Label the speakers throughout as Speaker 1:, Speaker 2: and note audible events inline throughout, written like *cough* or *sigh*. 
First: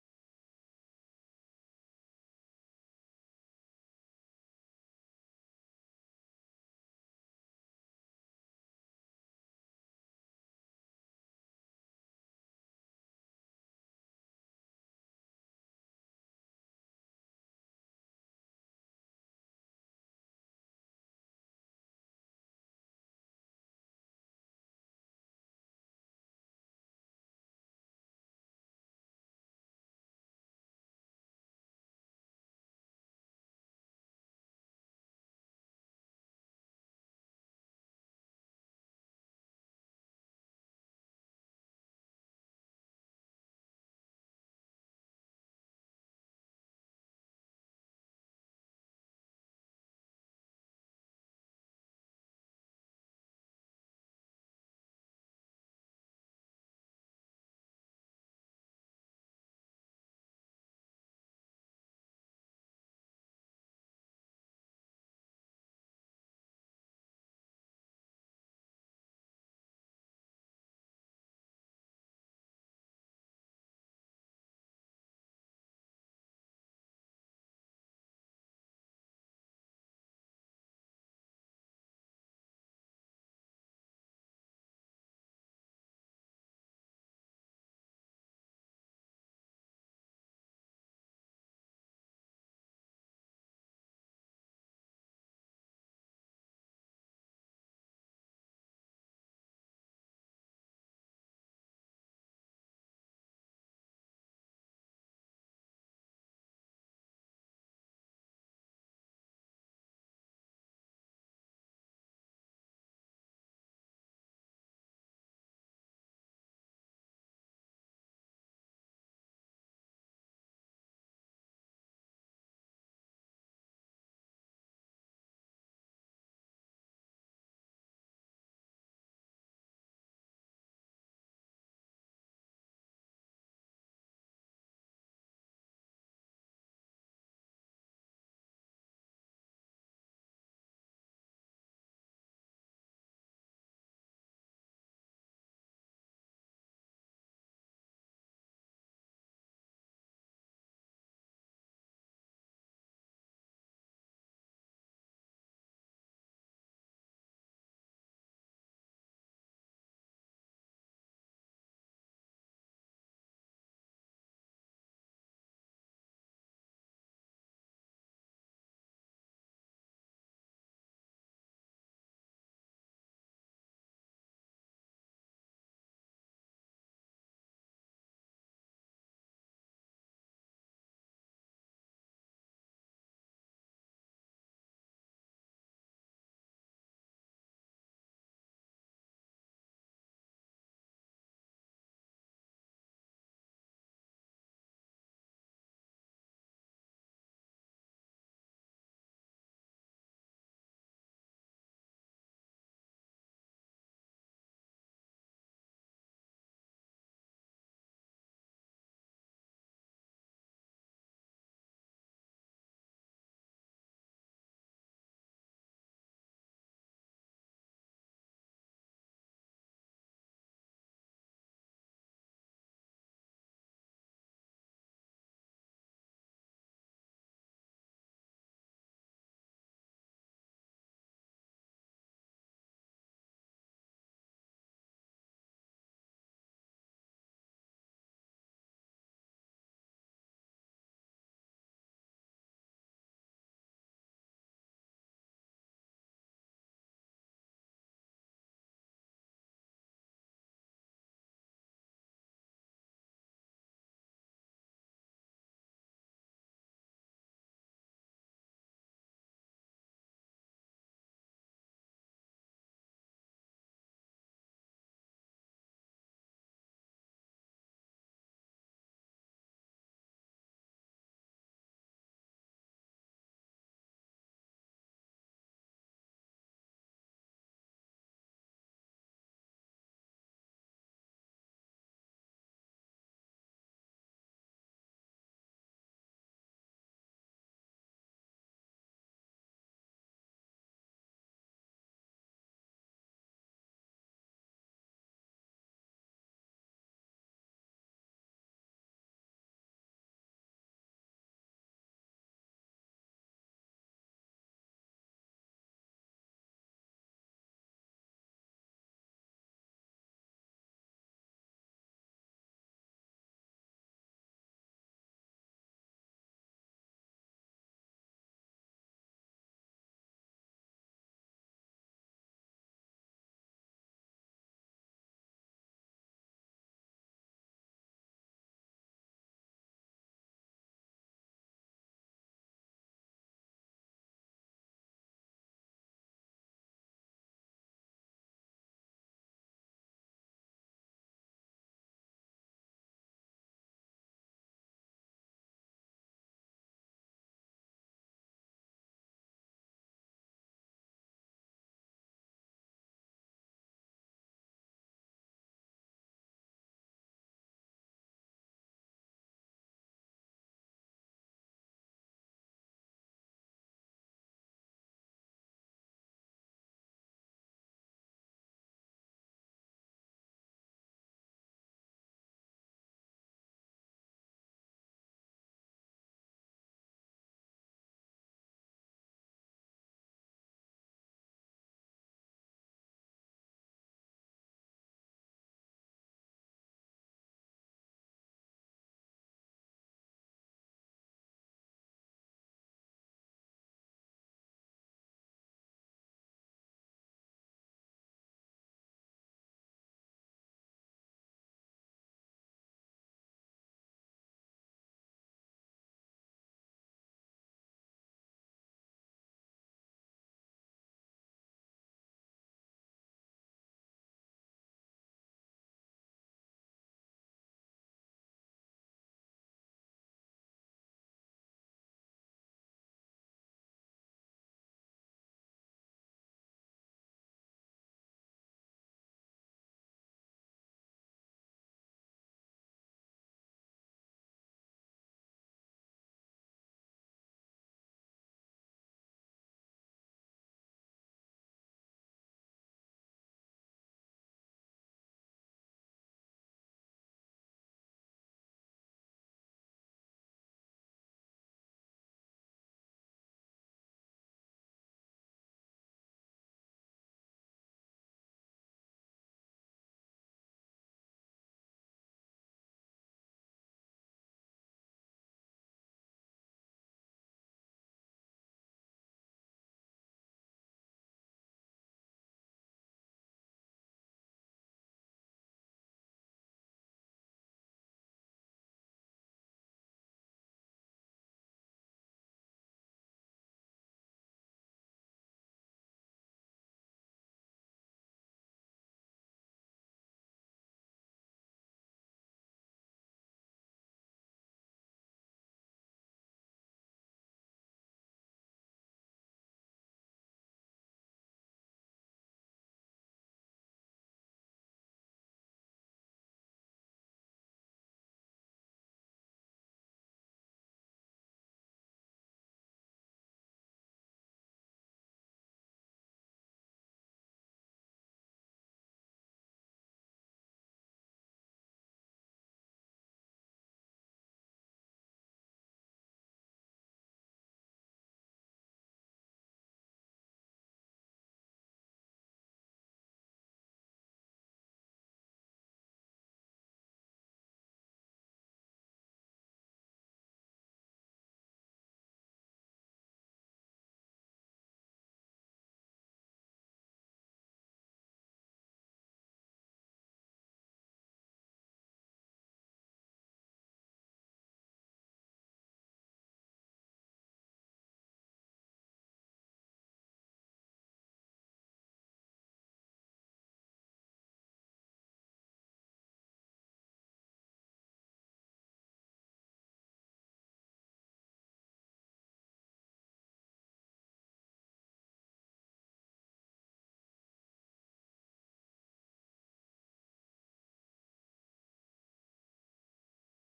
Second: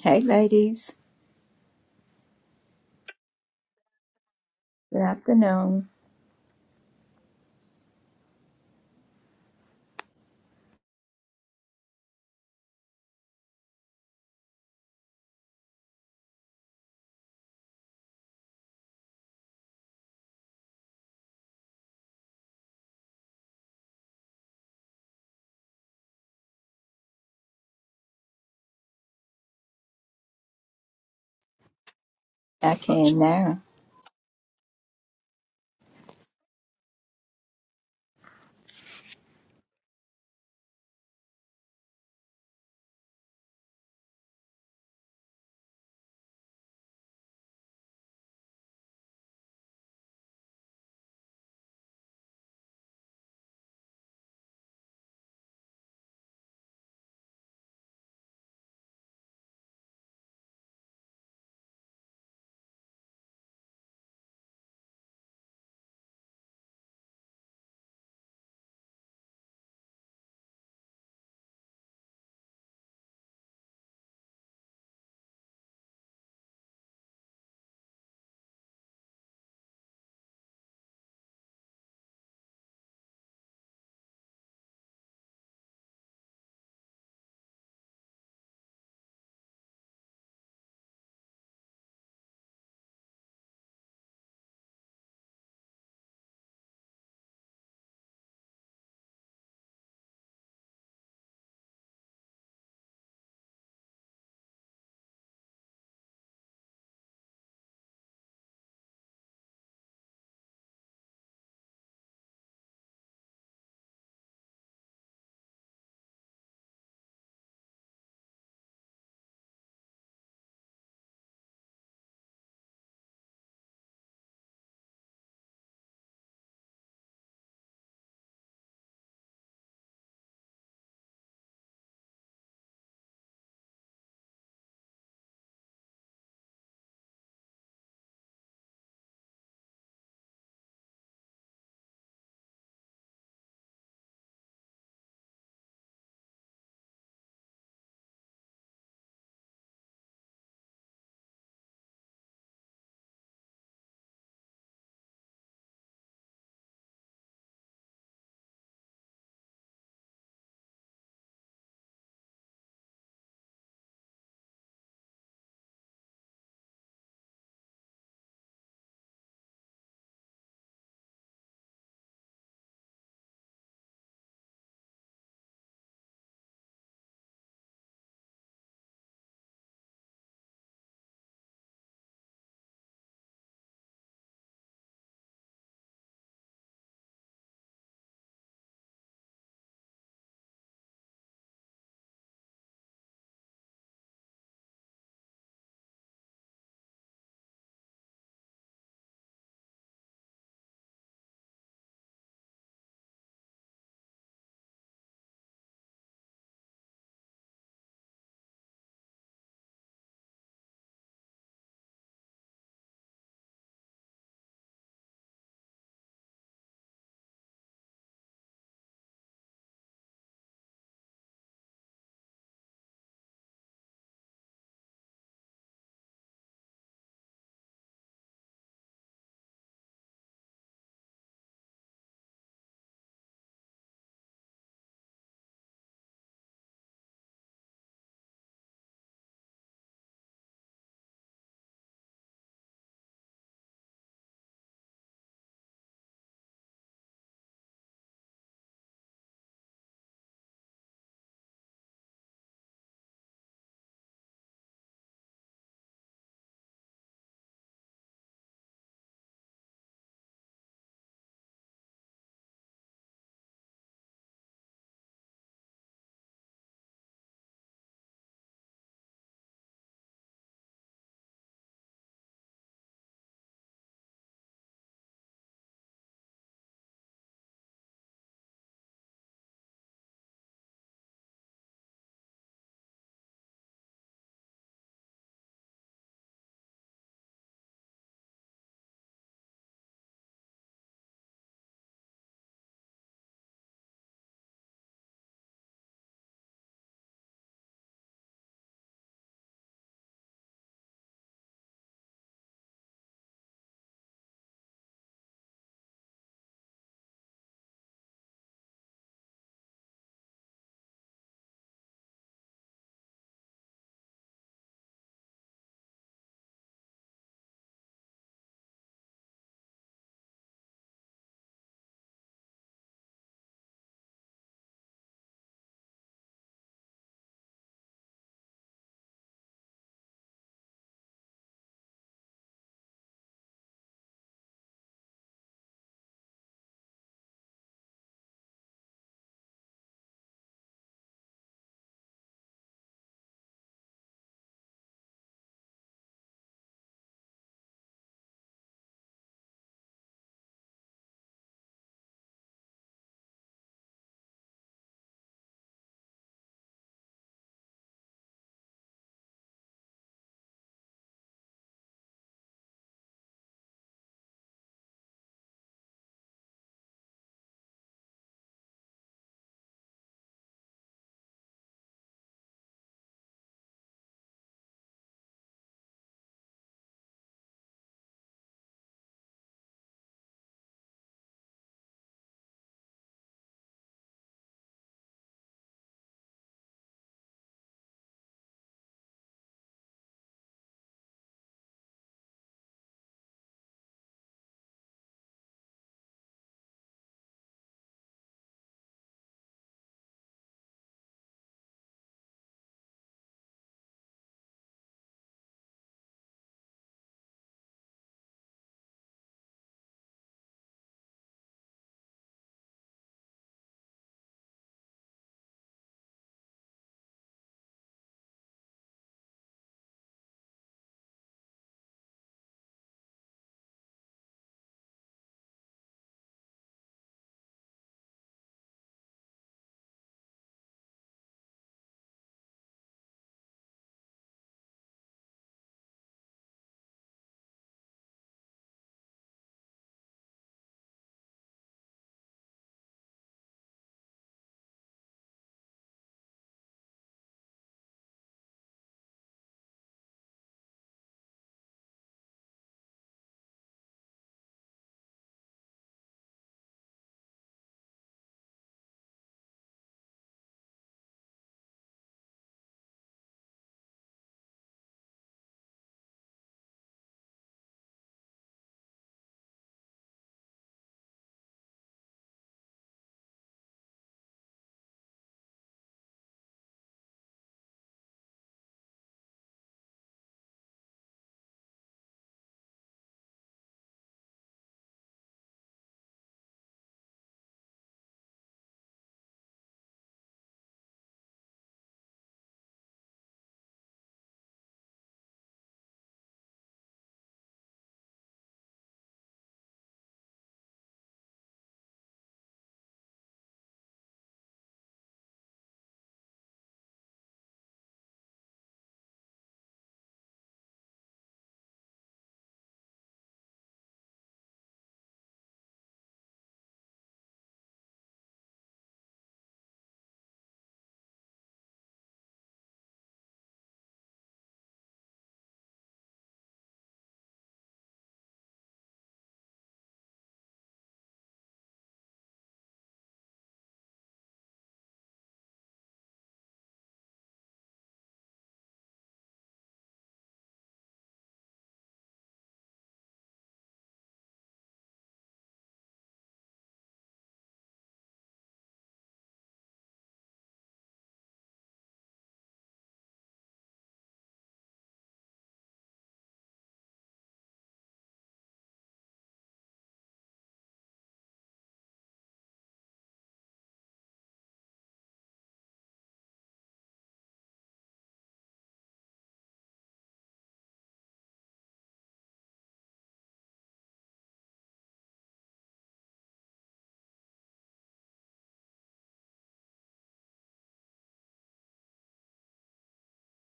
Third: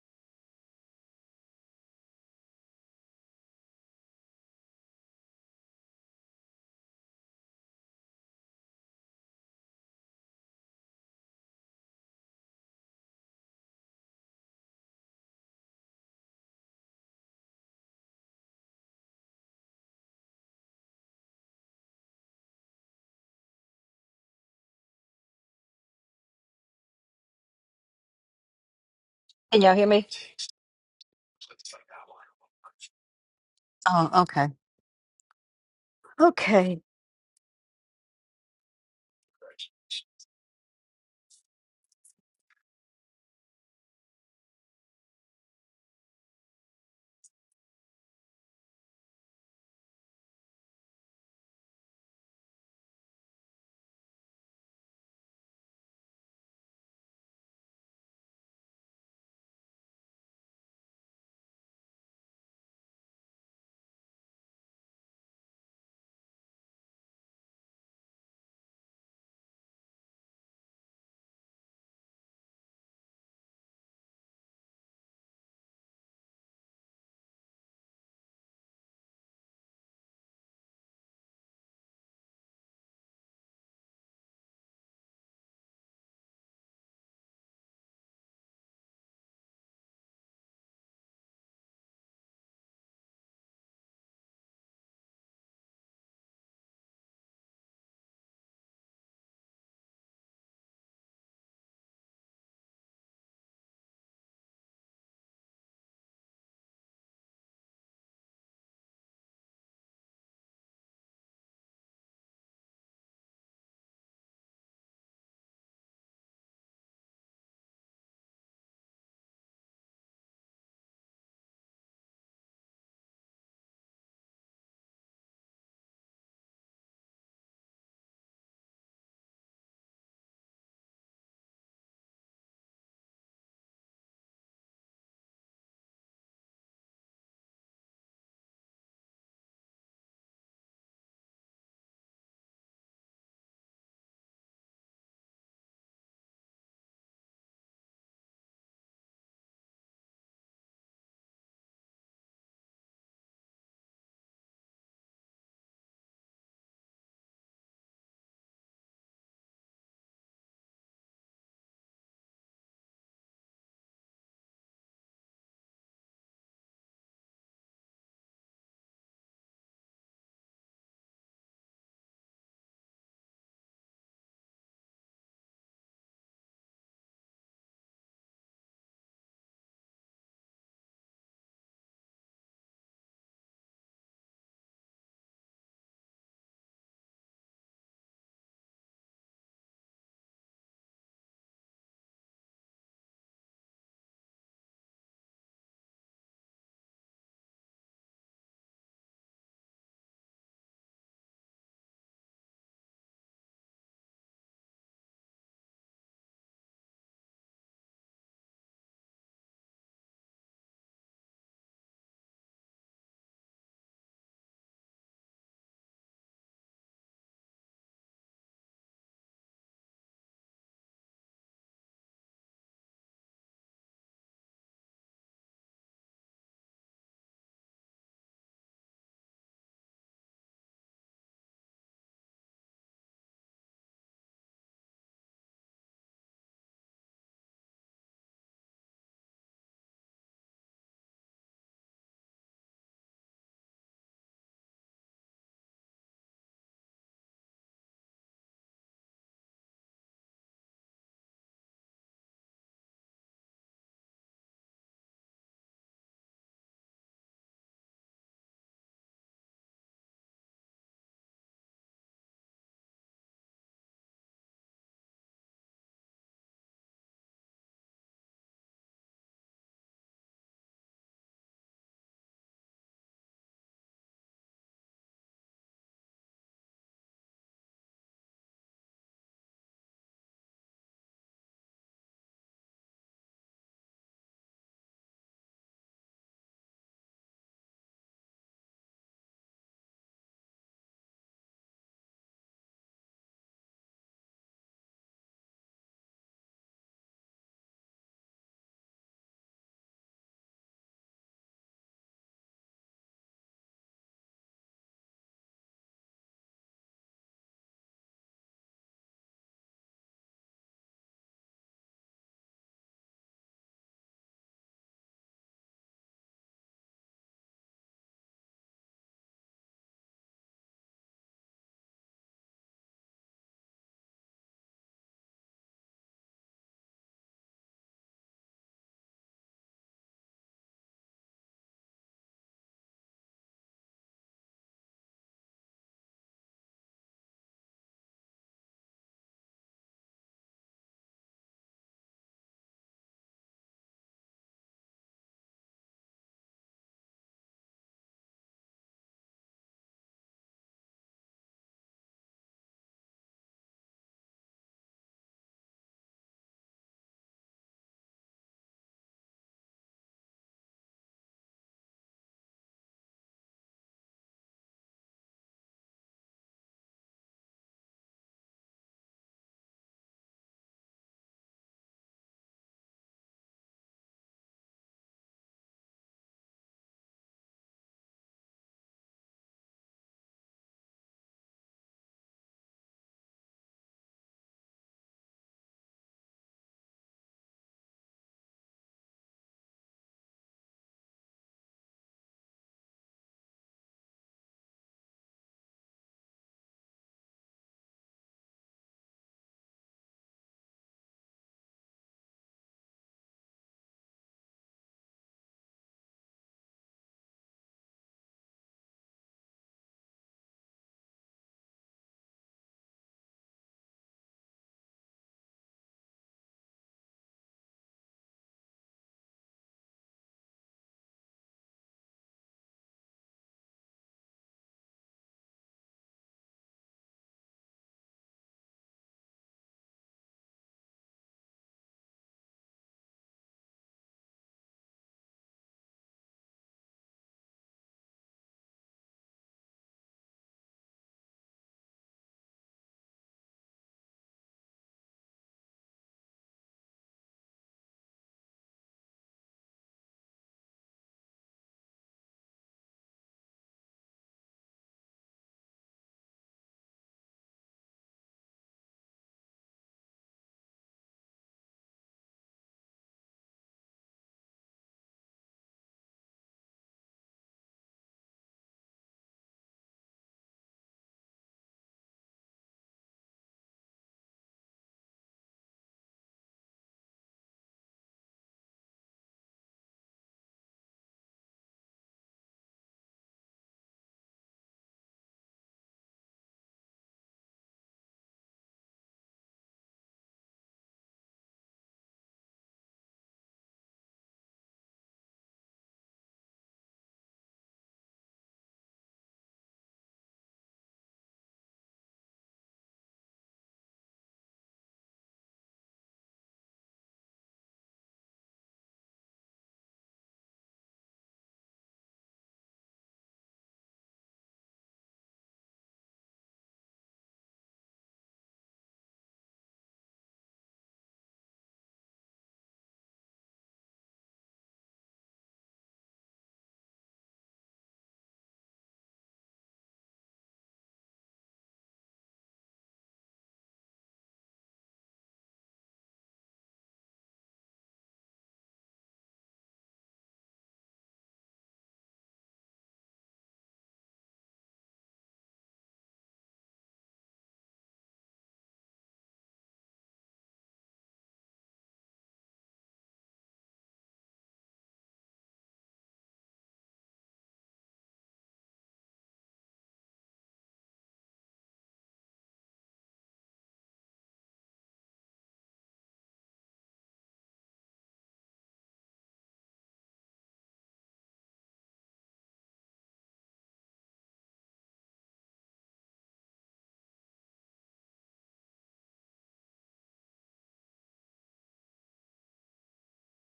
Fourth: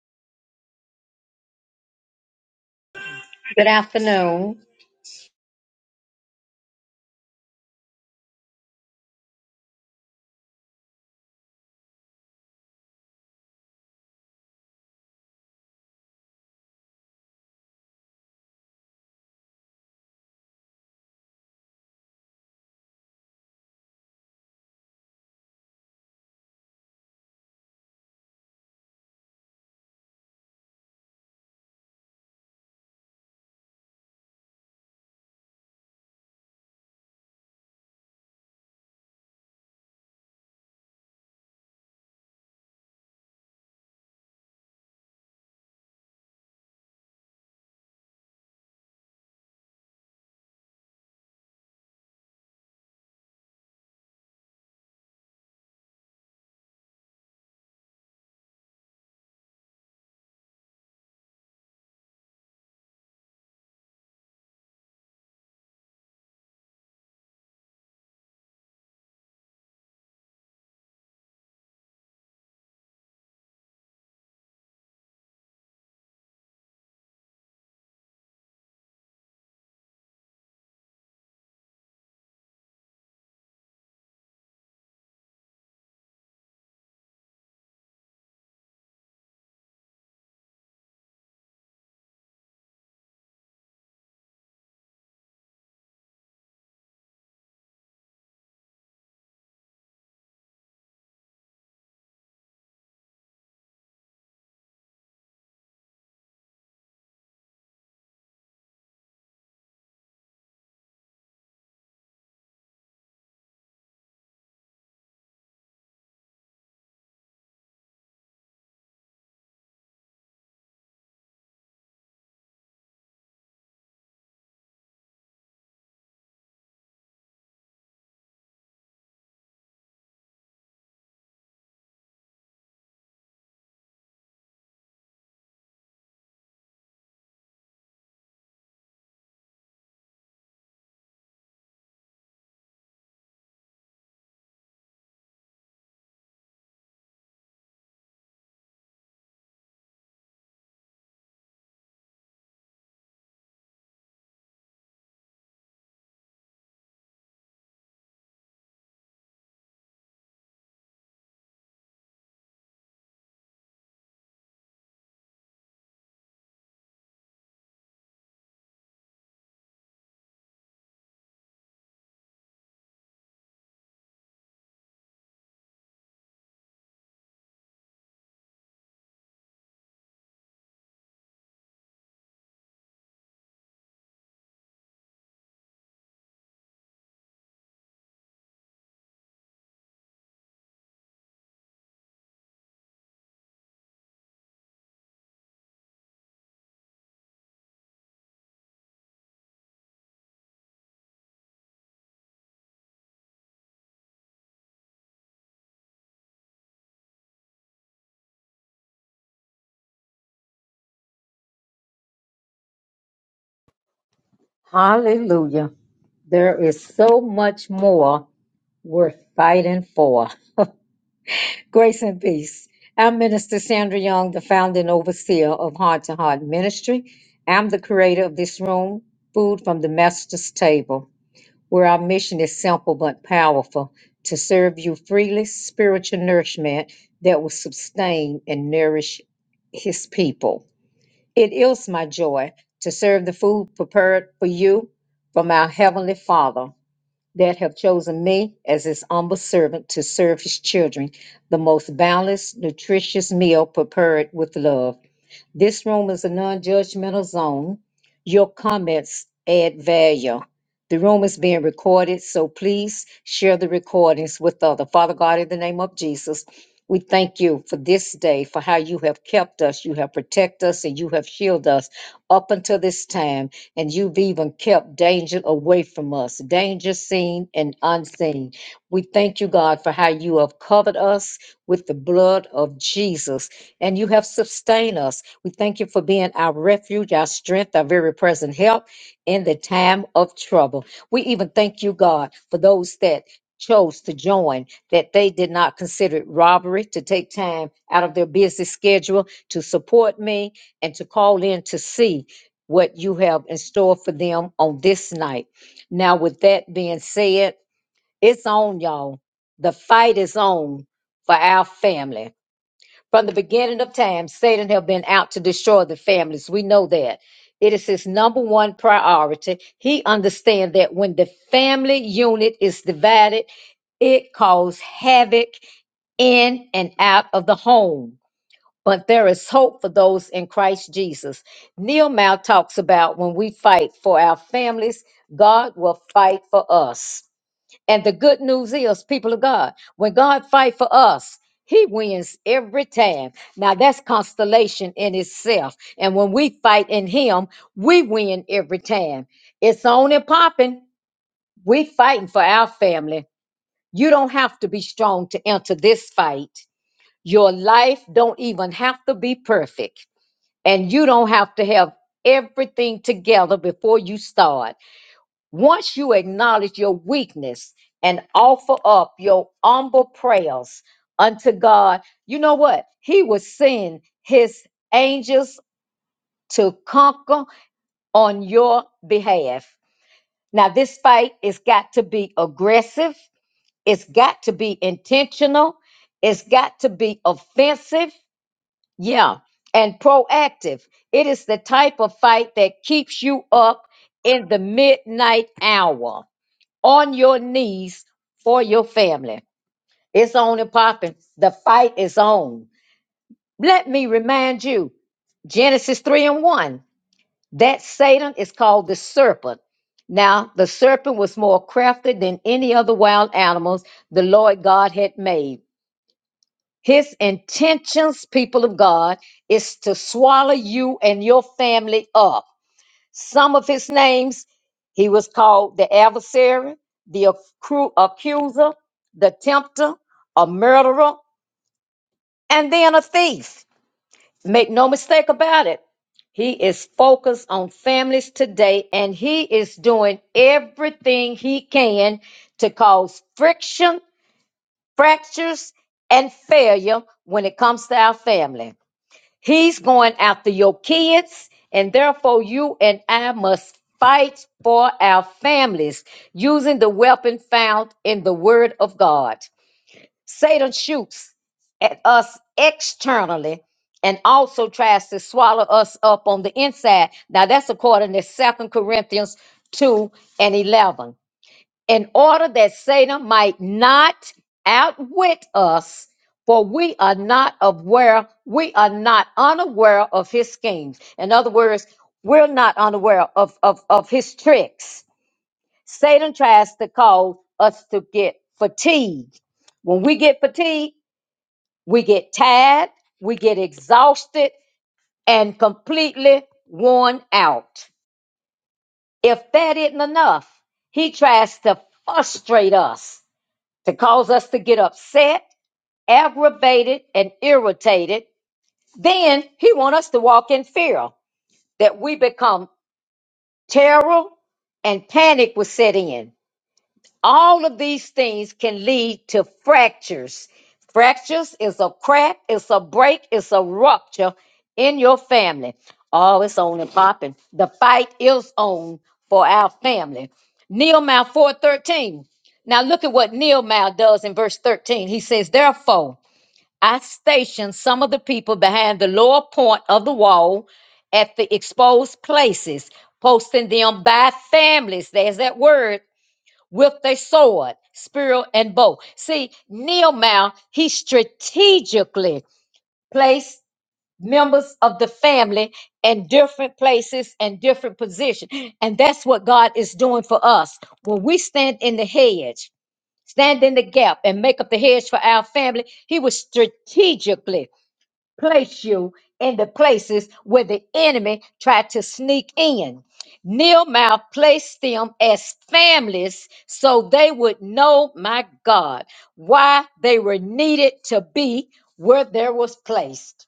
Speaker 1: Hey, ladies.
Speaker 2: Good afternoon.
Speaker 1: Good afternoon.
Speaker 3: Can y'all hear me?
Speaker 1: I can now.
Speaker 3: Oh, okay. Okay,
Speaker 2: Hallelujah. There is so much more worth fighting for. *laughs* Grace and peace. I'm Minister Sandra Young, the founder and overseer of Heart to Heart Ministry. I'm the creator of this room, Food from the Master's Table, where our mission is simple but powerful to serve you freely spiritual nourishment that will sustain and nourish his people. It is my joy to serve the food prepared for you from our Heavenly Father that have chosen me as his humble servant to serve his children, the most balanced, nutritious meal prepared with love. This room is a non-judgmental zone. Your comments add value. The room is being recorded, so please share the recordings with others. Father God, in the name of Jesus, we thank you for this day, for how you have kept us, you have protected us, and you have shielded us up until this time. And you've even kept danger away from us, danger seen and unseen. We thank you, God, for how you have covered us with the blood of Jesus and you have sustained us. We thank you for being our refuge, our strength, our very present help in the time of trouble. We even thank you, God, for those that chose to join, that they did not consider it robbery to take time out of their busy schedule to support me and to call in to see what you have in store for them on this night. Now, with that being said, it's on, y'all. The fight is on for our family. From the beginning of time, Satan have been out to destroy the families. We know that. It is his number one priority. He understands that when the family unit is divided, it causes havoc in and out of the home. But there is hope for those in Christ Jesus. Neil Mao talks about when we fight for our families, God will fight for us. And the good news is, people of God, when God fight for us, he wins every time. Now that's constellation in itself. And when we fight in him, we win every time. It's on and popping. We fighting for our family. You don't have to be strong to enter this fight. Your life don't even have to be perfect. And you don't have to have everything together before you start. Once you acknowledge your weakness and offer up your humble prayers unto God, you know what? He will send his angels to conquer on your behalf. Now, this fight has got to be aggressive, it's got to be intentional, it's got to be offensive, yeah, and proactive. It is the type of fight that keeps you up in the midnight hour on your knees for your family. It's on and popping. The fight is on. Let me remind you Genesis 3 and 1. That Satan is called the serpent. Now, the serpent was more crafty than any other wild animals the Lord God had made. His intentions, people of God, is to swallow you and your family up. Some of his names, he was called the adversary, the accru- accuser, the tempter, a murderer, and then a thief. Make no mistake about it. He is focused on families today and he is doing everything he can to cause friction, fractures, and failure when it comes to our family. He's going after your kids, and therefore you and I must fight for our families using the weapon found in the Word of God. Satan shoots at us externally and also tries to swallow us up on the inside. Now, that's according to Second Corinthians 2 and 11 in order that Satan might not outwit us, for we are not aware, we are not unaware of his schemes. In other words, we're not unaware of, of, of his tricks. Satan tries to cause us to get fatigued. When we get fatigued, we get tired, we get exhausted, and completely worn out. If that isn't enough, he tries to frustrate us to cause us to get upset, aggravated, and irritated. Then he wants us to walk in fear that we become terror and panic will set in all of these things can lead to fractures. Fractures is a crack, it's a break, it's a rupture in your family. Oh, it's on and popping. The fight is on for our family. Nehemiah 4:13. Now look at what Nehemiah does in verse 13. He says, Therefore, I stationed some of the people behind the lower point of the wall at the exposed places, posting them by families. There's that word with their sword, spear, and bow. See, Nehemiah, he strategically placed members of the family in different places and different positions. And that's what God is doing for us. When we stand in the hedge, stand in the gap, and make up the hedge for our family, he was strategically place you in the places where the enemy tried to sneak in. Nehemiah placed them as families so they would know, my God, why they were needed to be where there was placed.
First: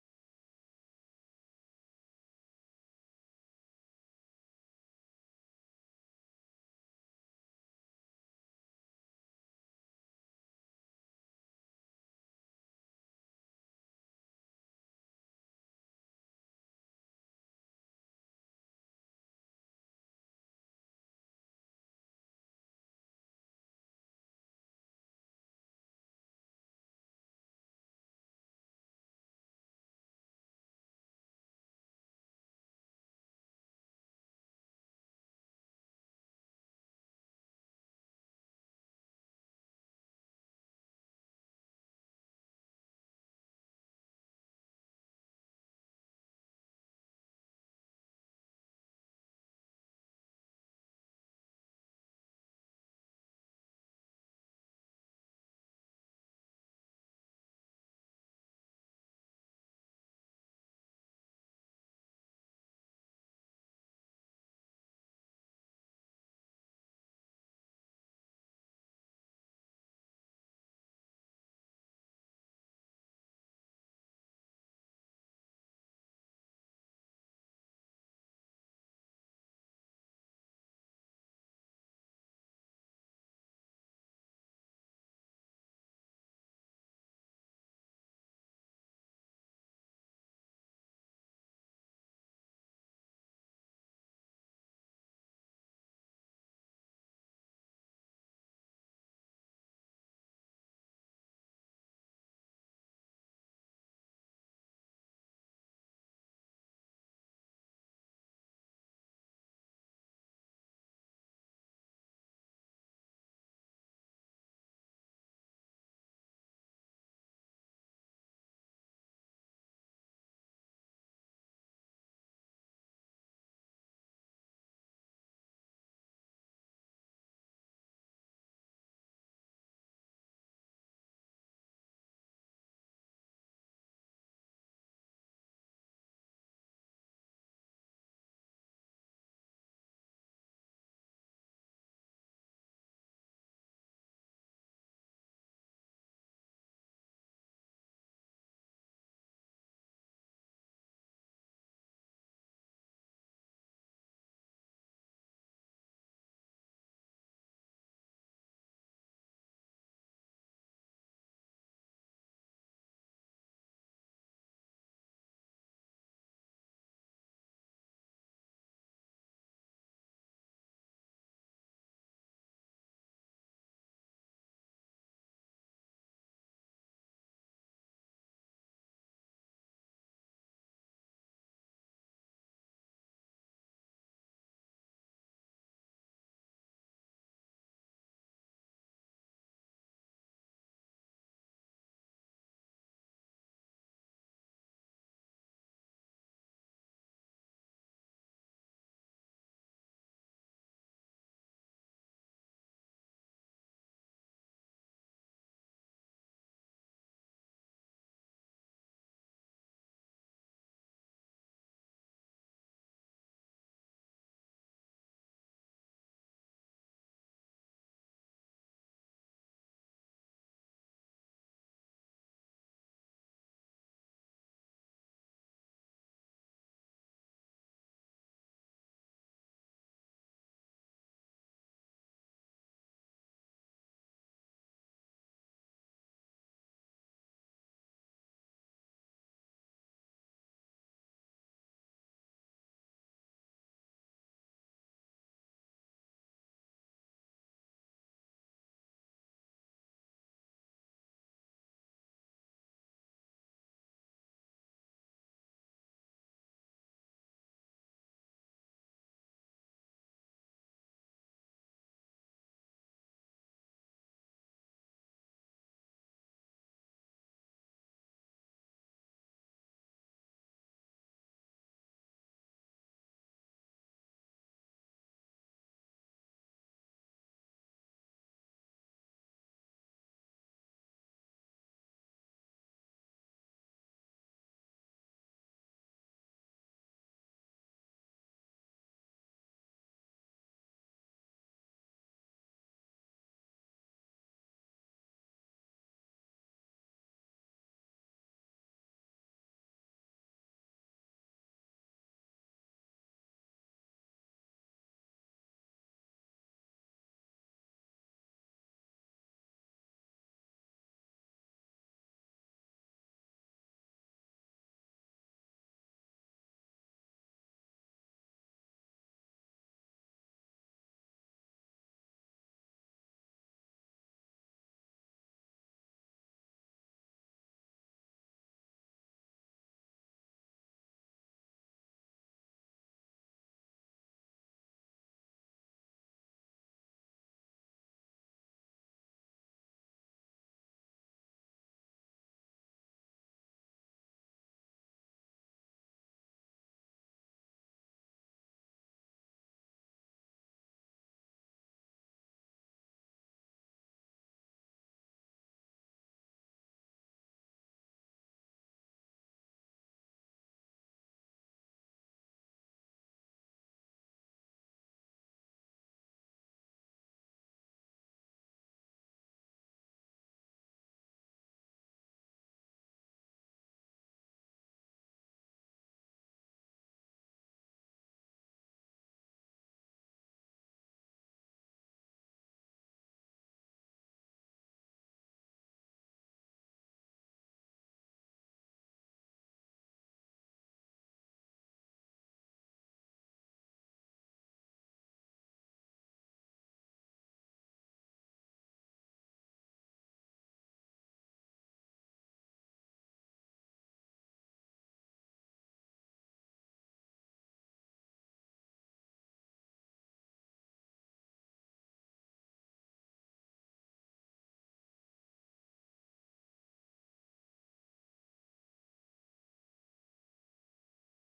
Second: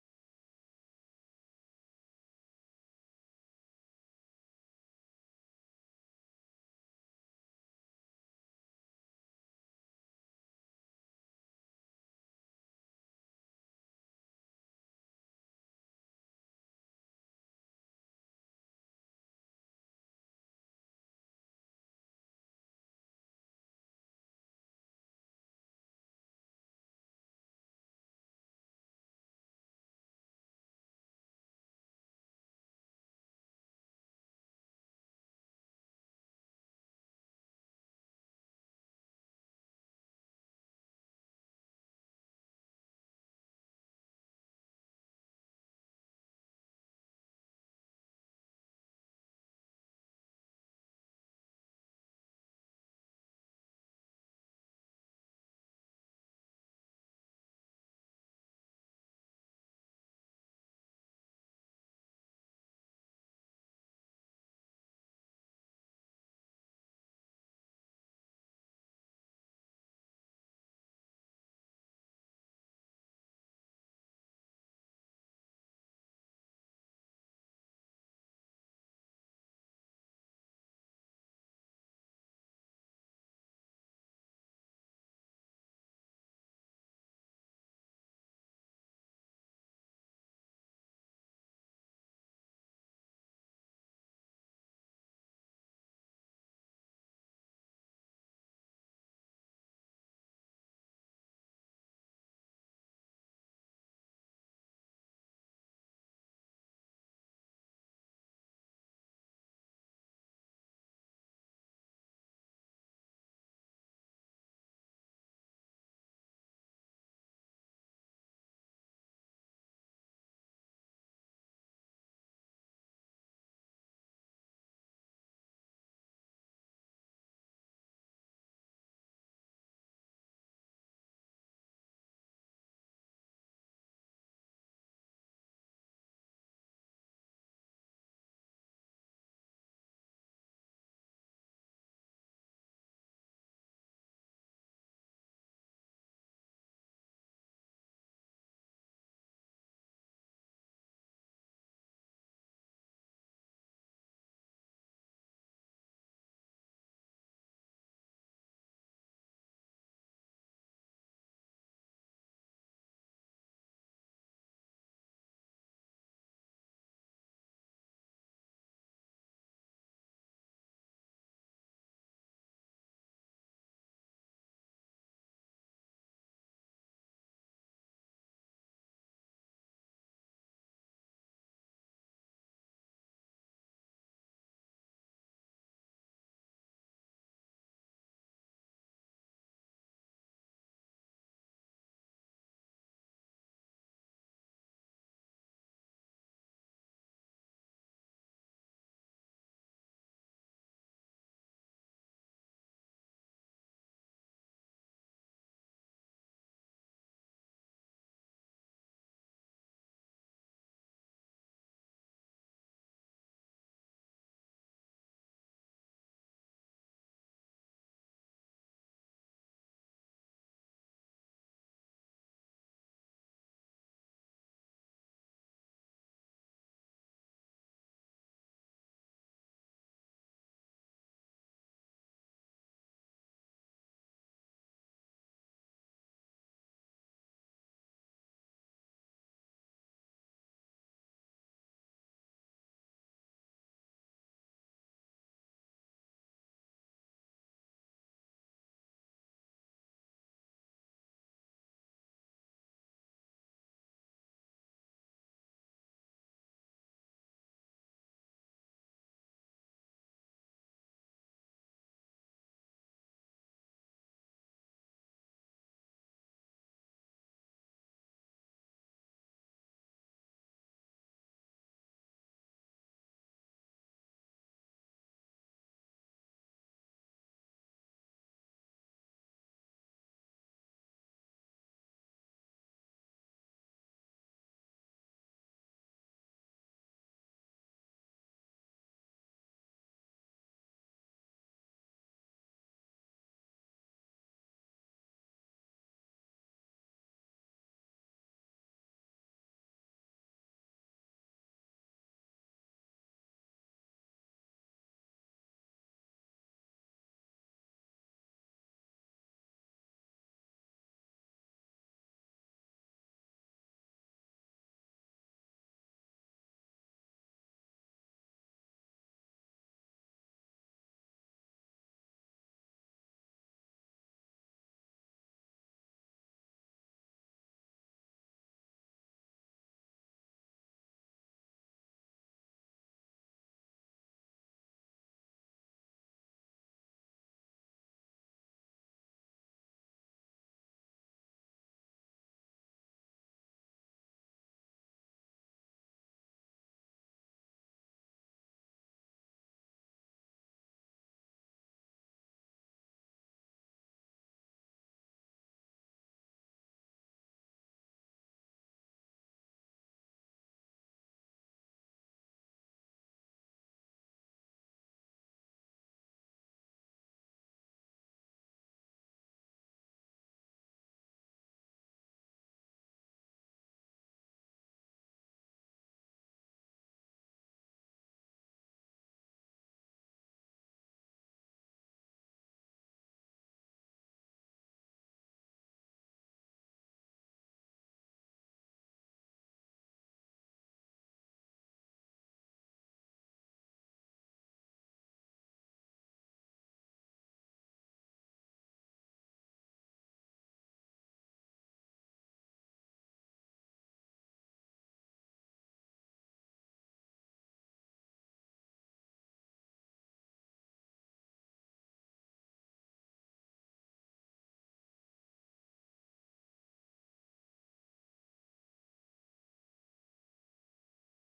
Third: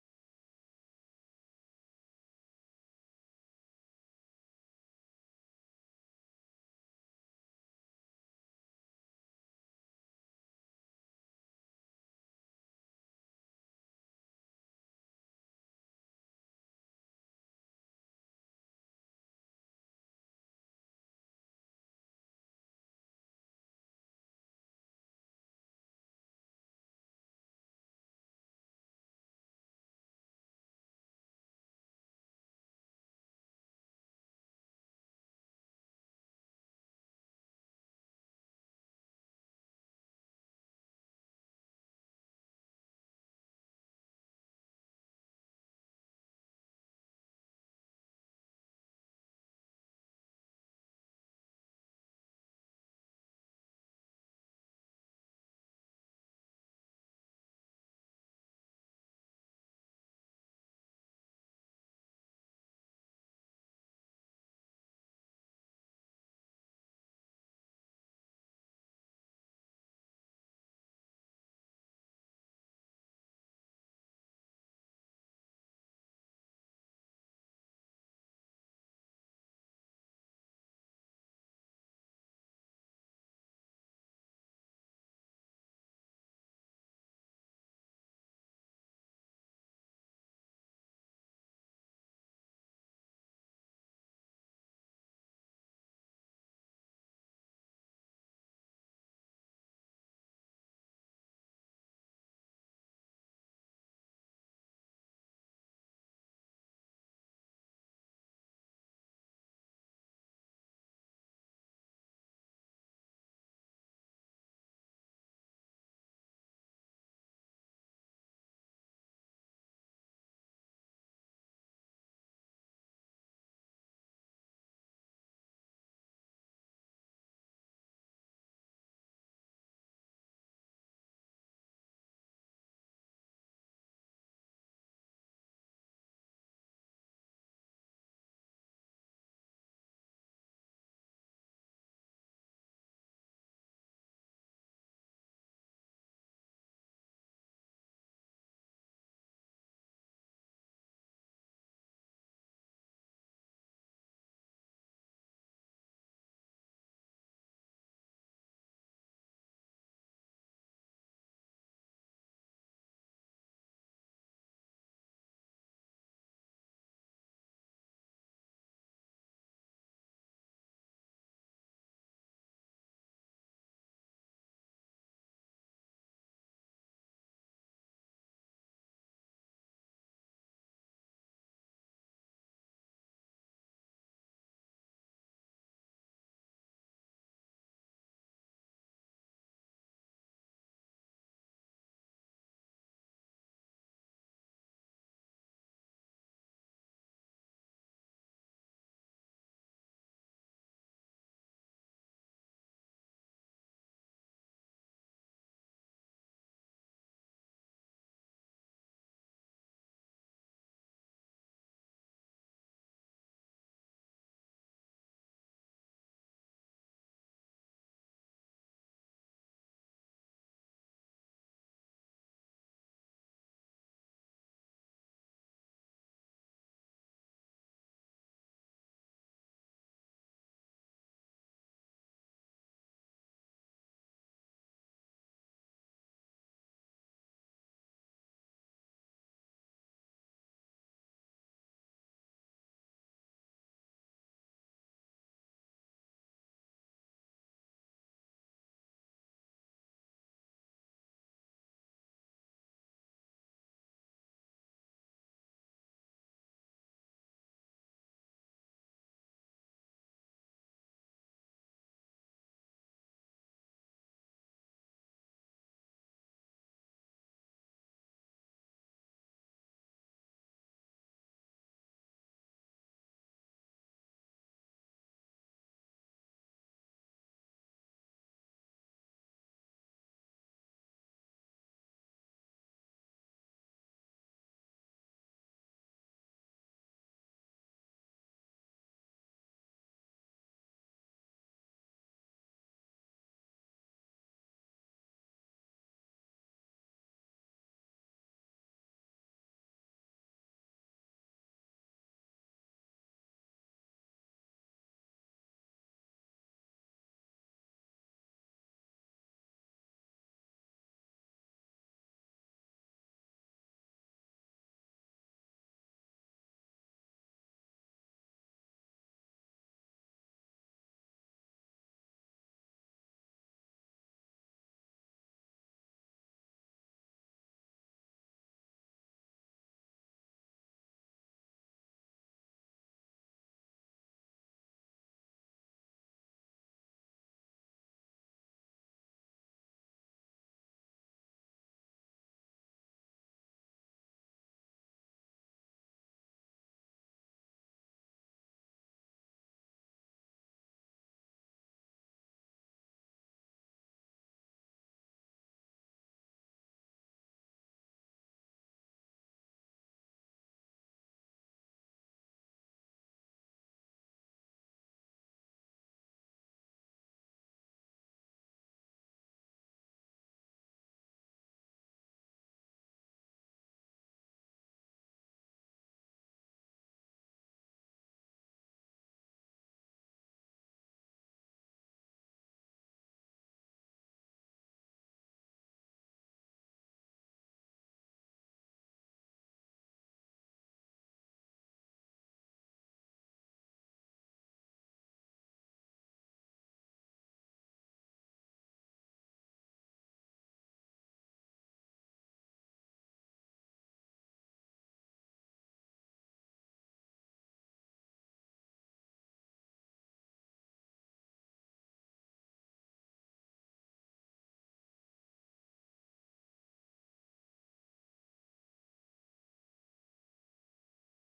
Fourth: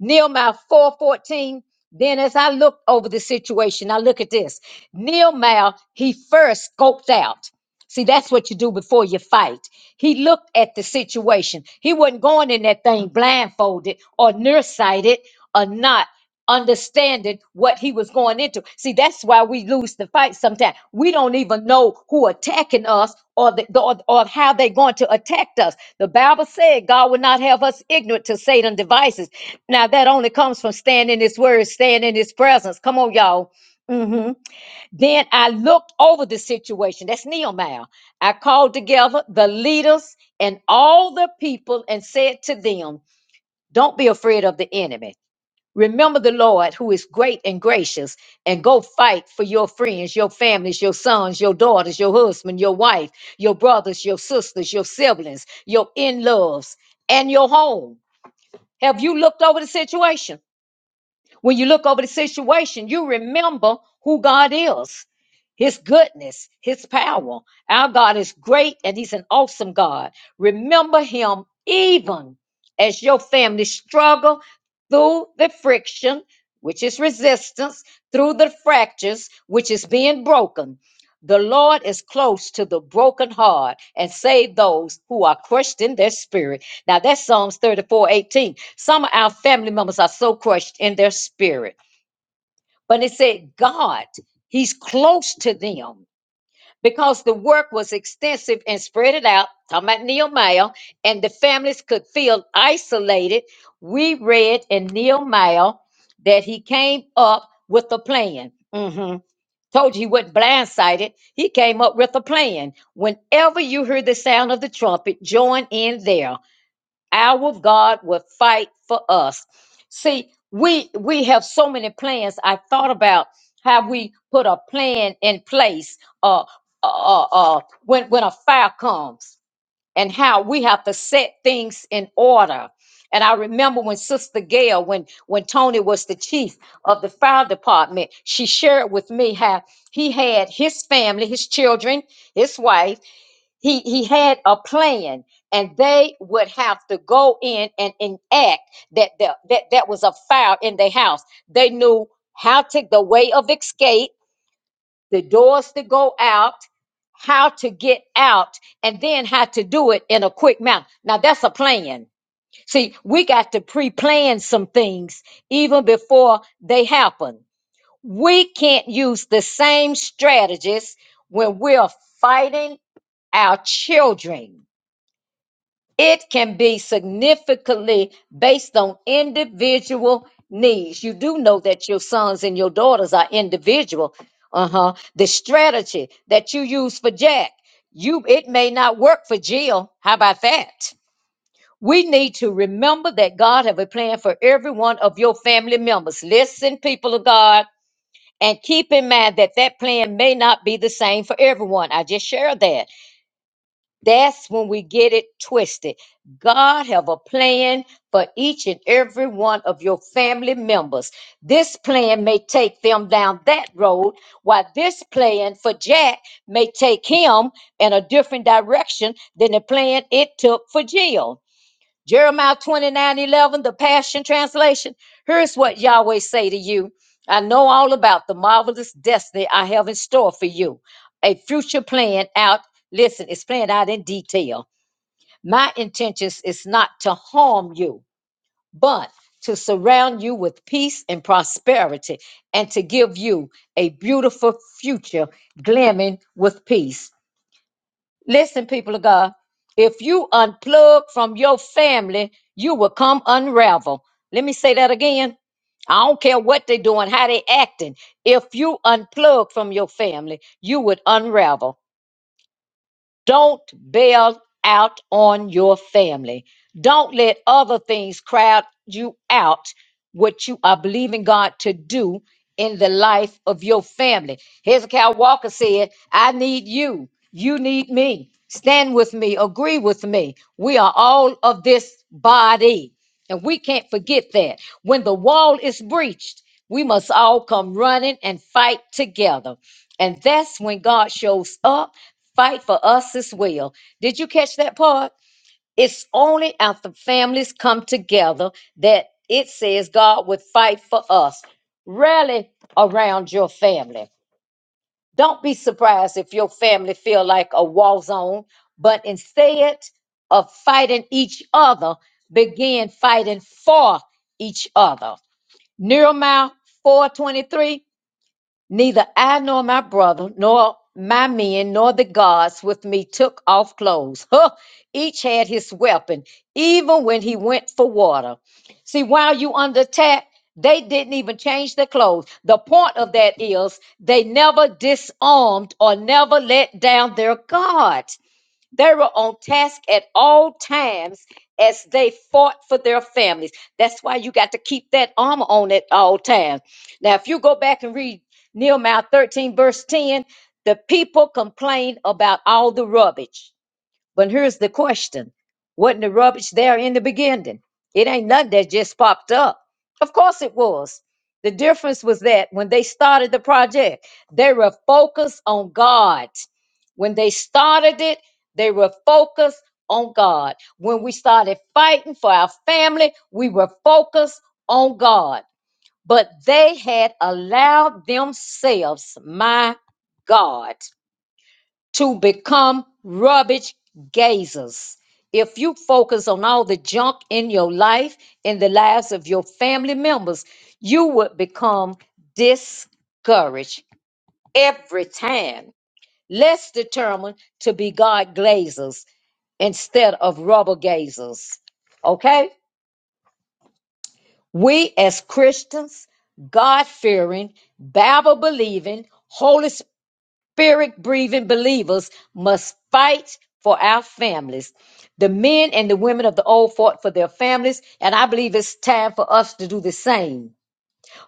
Speaker 2: Nehemiah 4:14. Then as I looked over the situation, I look at this. Nehemiah, he first scoped out. See, that's what you do before you fight. He looked at the situation. He wasn't going in that thing blindfolded or nearsighted or not understanding what he was going into. See, that's why we lose the fight sometimes. We don't even know who attacking us or the, the- or, or how they're going to attack us. The Bible said God will not have us ignorant to Satan's devices. Now that only comes from staying in his word, staying in his presence. Come on, y'all. hmm Then I looked over the situation. That's Nehemiah. I called together the leaders and all the people and said to them, Don't be afraid of the enemy. Remember the Lord who is great and gracious, and go fight for your friends, your families, your sons, your daughters, your husband, your wife, your brothers, your sisters, your siblings, your in loves, and your home. Have you looked over the situation? When you look over the situation, you remember who God is, His goodness, His power. Our God is great and He's an awesome God. Remember Him even as your family struggle through the friction, which is resistance, through the fractures, which is being broken. The Lord is close to the broken heart and save those who are crushed in their spirit. Now that's Psalms 34 18, Some of our family members are so crushed in their spirit. But it said God, He's close to them because the work was extensive and spread it out. Talking about Nehemiah, and the families could feel isolated. We read in Nehemiah that he came up with a plan. Mhm. Told you he wasn't blindsided. He came up with a plan. Whenever you hear the sound of the trumpet, join in there our God will fight for us. See, we we have so many plans. I thought about how we put a plan in place uh uh uh uh, when when a fire comes and how we have to set things in order. And I remember when Sister Gail, when when Tony was the chief of the fire department, she shared with me how he had his family, his children, his wife he he had a plan and they would have to go in and enact that the, that that was a fire in their house they knew how to the way of escape the doors to go out how to get out and then how to do it in a quick manner now that's a plan see we got to pre-plan some things even before they happen we can't use the same strategies when we're fighting our children it can be significantly based on individual needs. You do know that your sons and your daughters are individual. Uh-huh. The strategy that you use for Jack, you it may not work for Jill. How about that? We need to remember that God have a plan for every one of your family members. Listen, people of God, and keep in mind that that plan may not be the same for everyone. I just shared that. That's when we get it twisted. God have a plan for each and every one of your family members. This plan may take them down that road, while this plan for Jack may take him in a different direction than the plan it took for Jill. Jeremiah 29 11 the Passion Translation. Here's what Yahweh say to you. I know all about the marvelous destiny I have in store for you. A future plan out, listen, it's planned out in detail. My intentions is not to harm you, but to surround you with peace and prosperity and to give you a beautiful future glamming with peace. Listen, people of God, if you unplug from your family, you will come unravel. Let me say that again. I don't care what they're doing, how they acting. If you unplug from your family, you would unravel. Don't bail out on your family. Don't let other things crowd you out what you are believing God to do in the life of your family. Hezekiah Walker said, I need you. You need me. Stand with me. Agree with me. We are all of this body. And we can't forget that. When the wall is breached, we must all come running and fight together. And that's when God shows up, fight for us as well. Did you catch that part? It's only after families come together that it says God would fight for us. Rally around your family. Don't be surprised if your family feel like a war zone, but instead of fighting each other, begin fighting for each other. Nehemiah 4:23 Neither I nor my brother, nor my men, nor the guards with me took off clothes. *laughs* Huh! Each had his weapon, even when he went for water. See, while you under attack, they didn't even change their clothes. The point of that is they never disarmed or never let down their guard. They were on task at all times as they fought for their families. That's why you got to keep that armor on at all times. Now, if you go back and read Nehemiah 13, verse 10, the people complained about all the rubbish. But here's the question Wasn't the rubbish there in the beginning? It ain't nothing that just popped up. Of course it was. The difference was that when they started the project, they were focused on God. When they started it, they were focused on God. When we started fighting for our family, we were focused on God. But they had allowed themselves, my God to become rubbish gazers. If you focus on all the junk in your life, in the lives of your family members, you would become discouraged every time. Let's determine to be God glazers instead of rubber gazers. Okay? We as Christians, God fearing, Bible believing, Holy Spirit. spirit breathing believers must fight for our families. The men and the women of the old fought for their families, and I believe it's time for us to do the same.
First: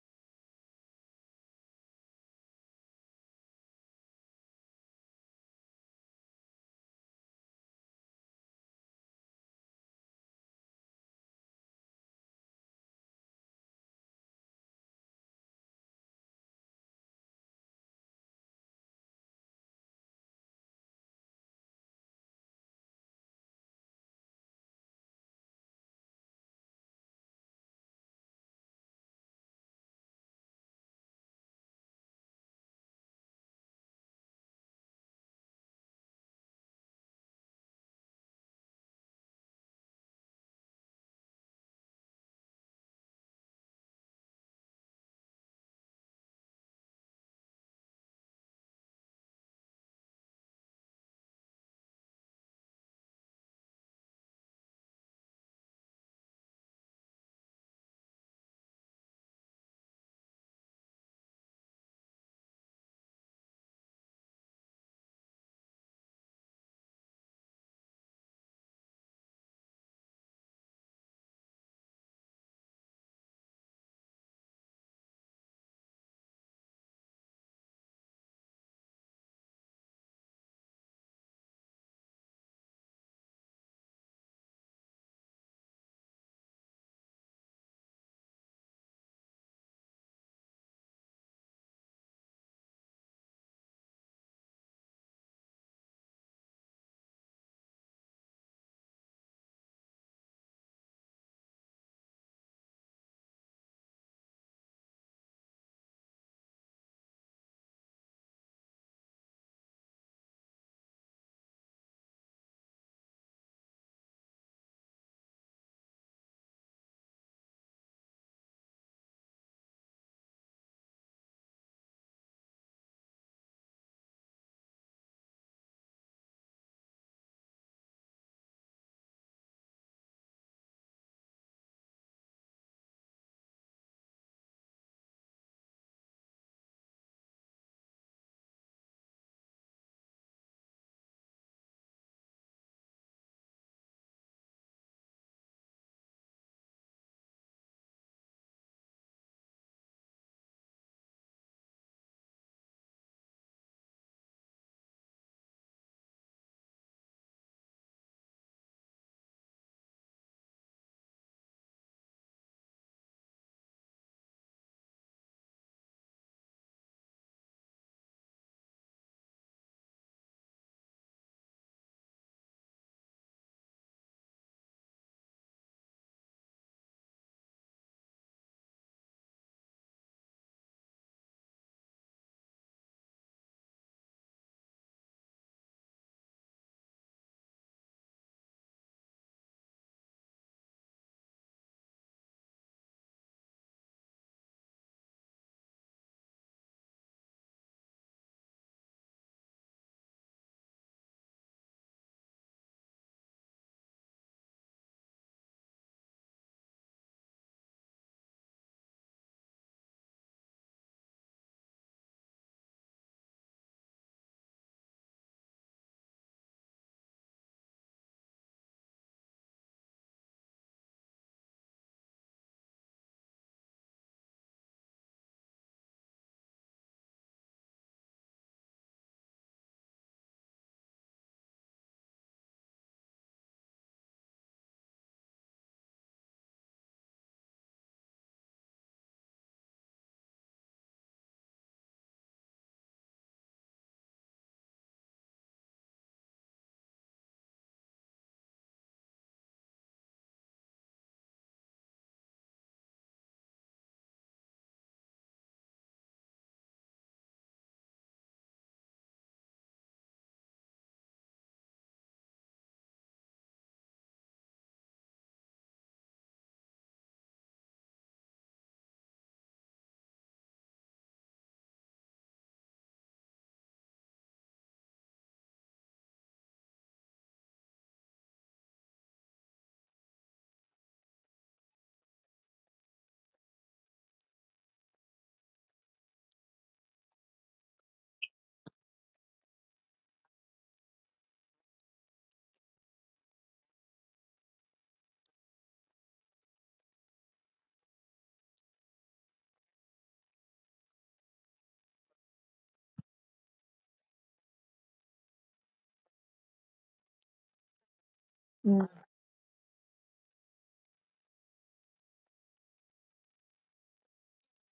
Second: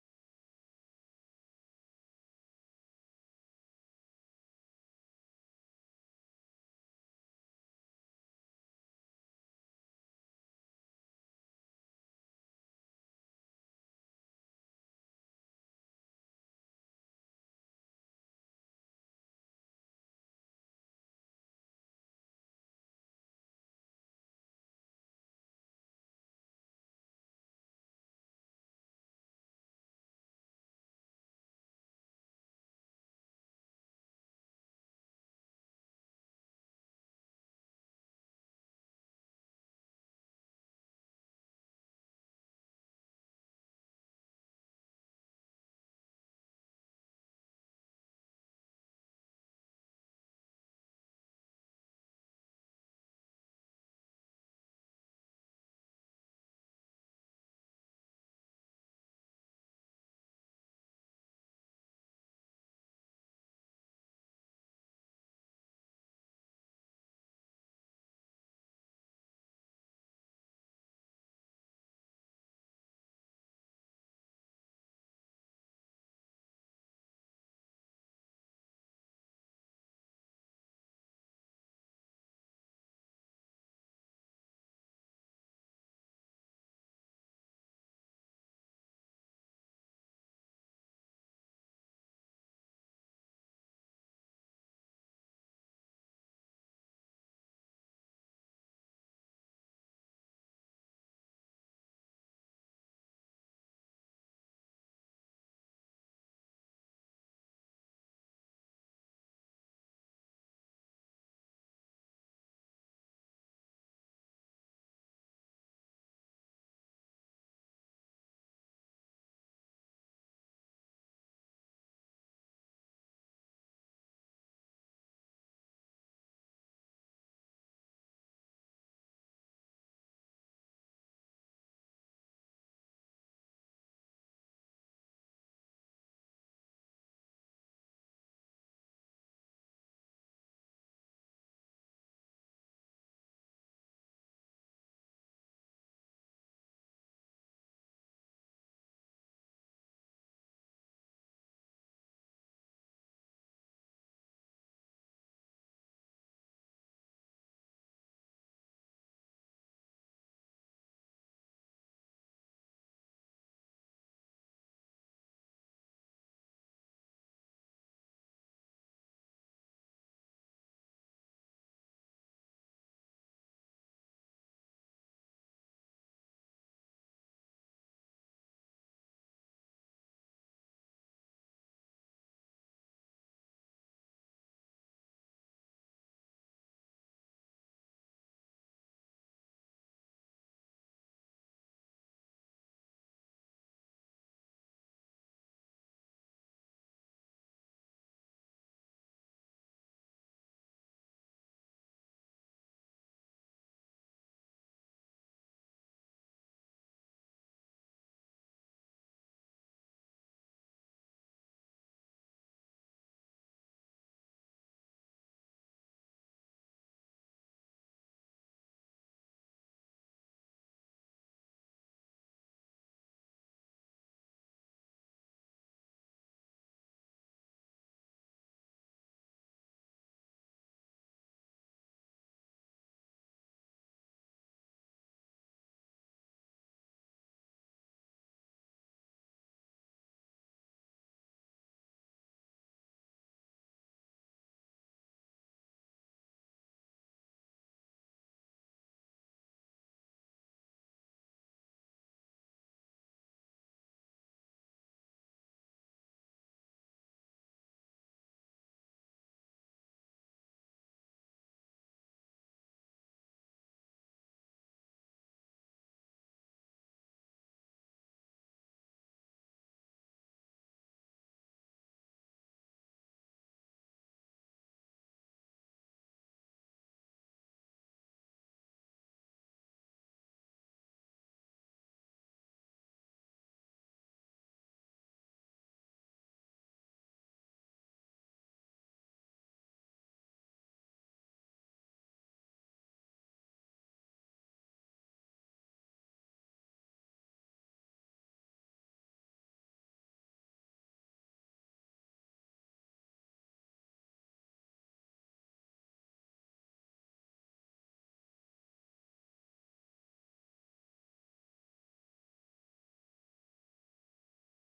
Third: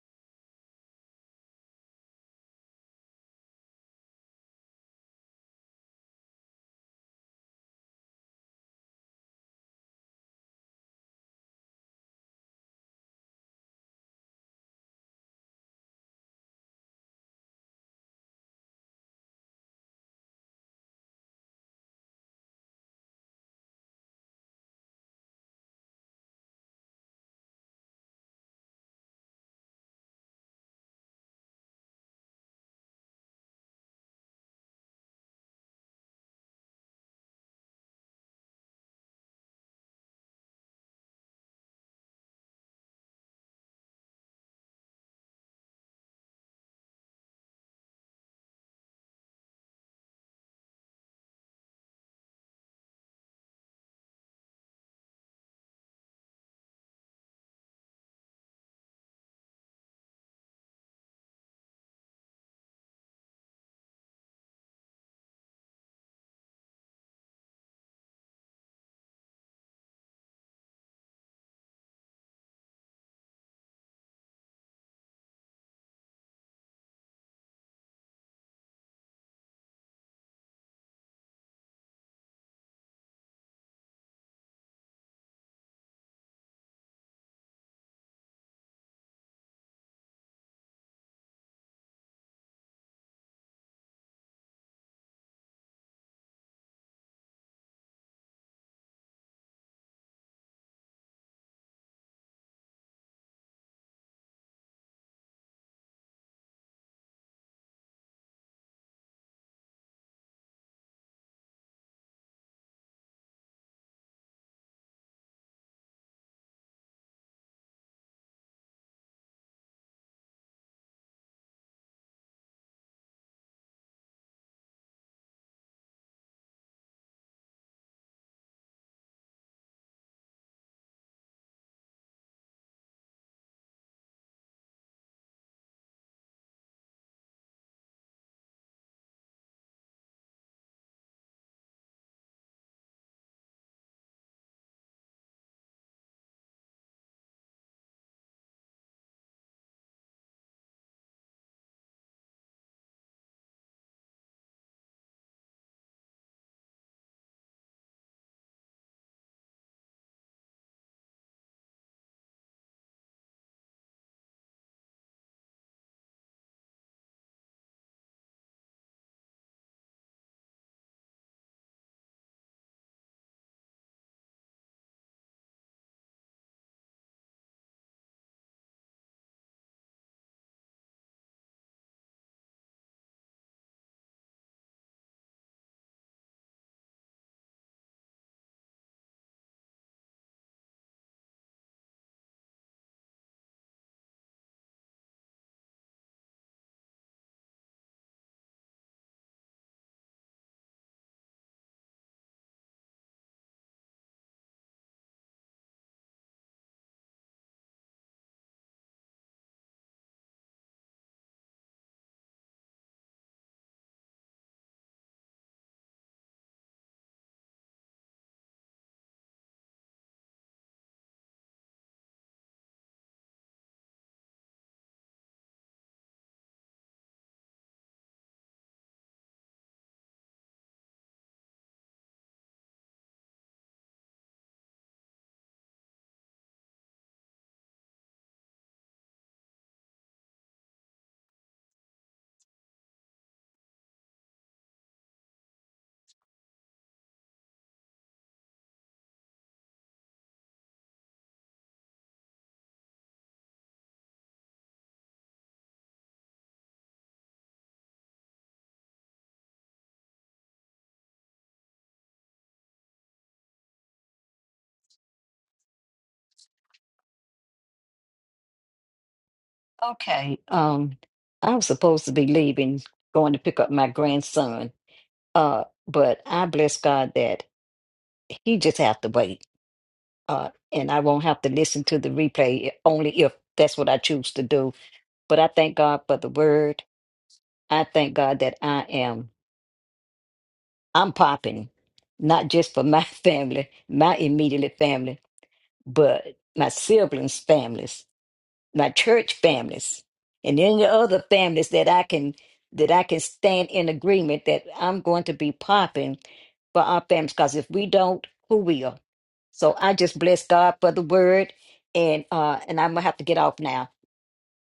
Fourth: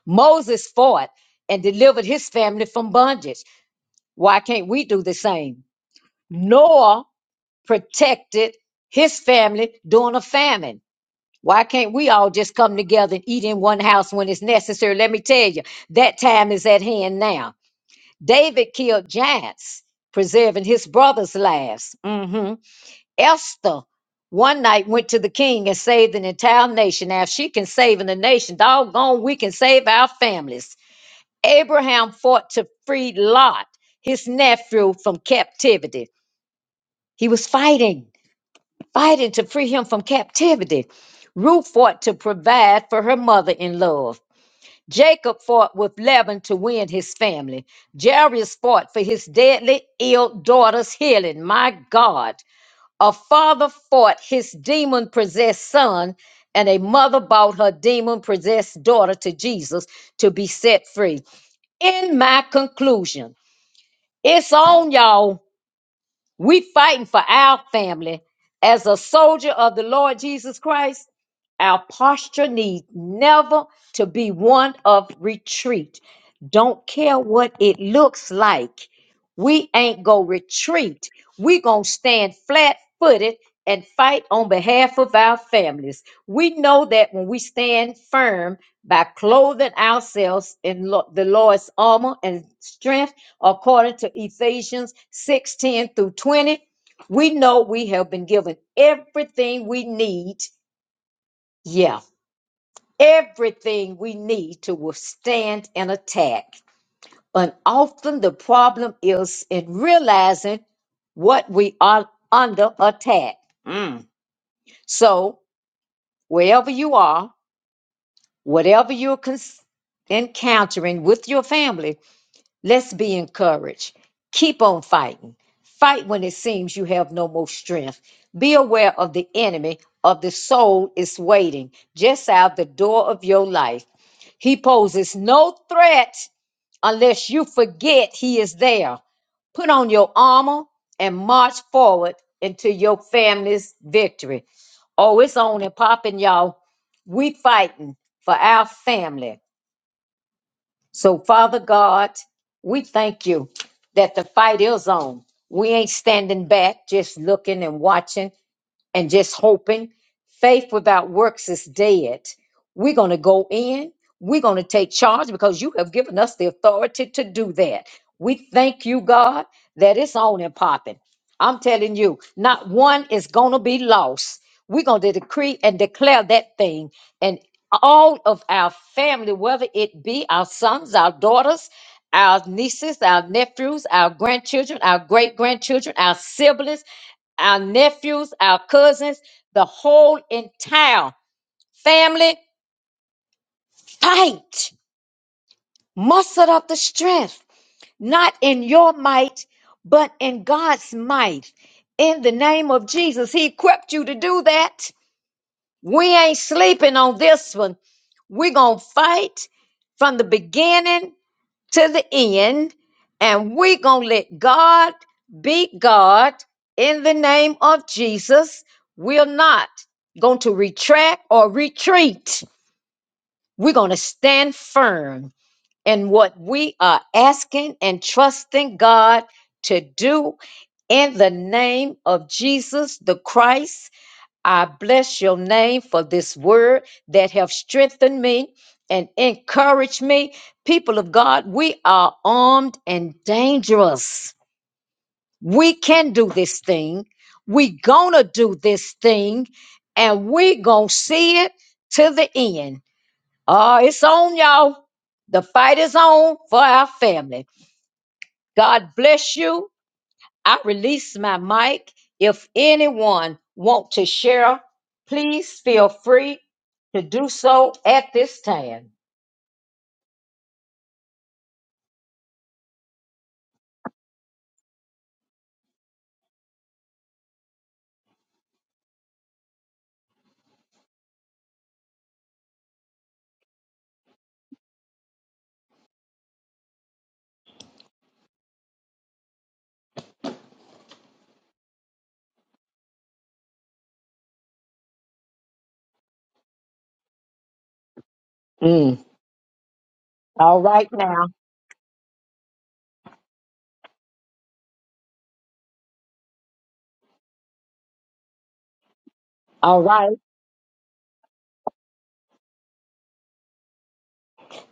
Speaker 2: Moses fought and delivered his family from bondage. Why can't we do the same? Noah protected his family during a famine. Why can't we all just come together and eat in one house when it's necessary? Let me tell you, that time is at hand now. David killed giants, preserving his brother's lives. hmm Esther one night went to the king and saved an entire nation. Now, if she can save in the nation, doggone, we can save our families. Abraham fought to free Lot, his nephew, from captivity. He was fighting, fighting to free him from captivity. Ruth fought to provide for her mother in law Jacob fought with Laban to win his family. Jairus fought for his deadly ill daughter's healing. My God. A father fought his demon possessed son, and a mother brought her demon possessed daughter to Jesus to be set free. In my conclusion, it's on y'all. We fighting for our family as a soldier of the Lord Jesus Christ. Our posture needs never to be one of retreat. Don't care what it looks like. We ain't gonna retreat. We gonna stand flat footed and fight on behalf of our families. We know that when we stand firm by clothing ourselves in lo- the Lord's armor and strength according to Ephesians 6:10 through 20. We know we have been given everything we need. Yeah, everything we need to withstand an attack. And often the problem is in realizing what we are under attack. Mm. So, wherever you are, whatever you're cons- encountering with your family, Let's be encouraged. Keep on fighting. Fight when it seems you have no more strength. Be aware of the enemy of the soul is waiting just out the door of your life. He poses no threat unless you forget he is there. Put on your armor and march forward into your family's victory. Oh, it's on and popping, y'all. We fighting for our family so, Father God, we thank you that the fight is on. We ain't standing back, just looking and watching and just hoping. Faith without works is dead. We're going to go in. We're going to take charge because you have given us the authority to do that. We thank you, God, that it's on and popping. I'm telling you, not one is going to be lost. We're going to decree and declare that thing. And all of our family, whether it be our sons, our daughters, our nieces, our nephews, our grandchildren, our great grandchildren, our siblings, our nephews, our cousins, the whole entire family fight. Muster up the strength, not in your might, but in God's might. In the name of Jesus, He equipped you to do that. We ain't sleeping on this one. We're going to fight from the beginning to the end, and we're going to let God be God in the name of Jesus. We're not going to retract or retreat. We're going to stand firm in what we are asking and trusting God to do in the name of Jesus the Christ I bless your name for this word that have strengthened me and encouraged me. People of God, we are armed and dangerous. We can do this thing. We gonna do this thing and we gonna see it to the end. Uh, it's on y'all. The fight is on for our family. God bless you. I release my mic. If anyone want to share, please feel free to do so at this time.
Speaker 3: okay. Um, I'm supposed to be leaving, going to pick up my grandson. Uh, but I bless God that he just have to wait. Uh, and I won't have to listen to the replay only if that's what I choose to do. But I thank God for the word. I thank God that I am I'm popping, not just for my *laughs* family, my immediate family, but my siblings' families. my
Speaker 2: Mm,
Speaker 3: church families and
Speaker 2: All
Speaker 3: any
Speaker 2: right
Speaker 3: other
Speaker 2: now.
Speaker 3: families that I can that I can stand in agreement that I'm going to be popping for our families because if we don't, who
Speaker 4: Mm.
Speaker 3: will? So
Speaker 2: All
Speaker 3: I
Speaker 2: right.
Speaker 3: just bless God for the word and uh and I'm gonna have to get off now.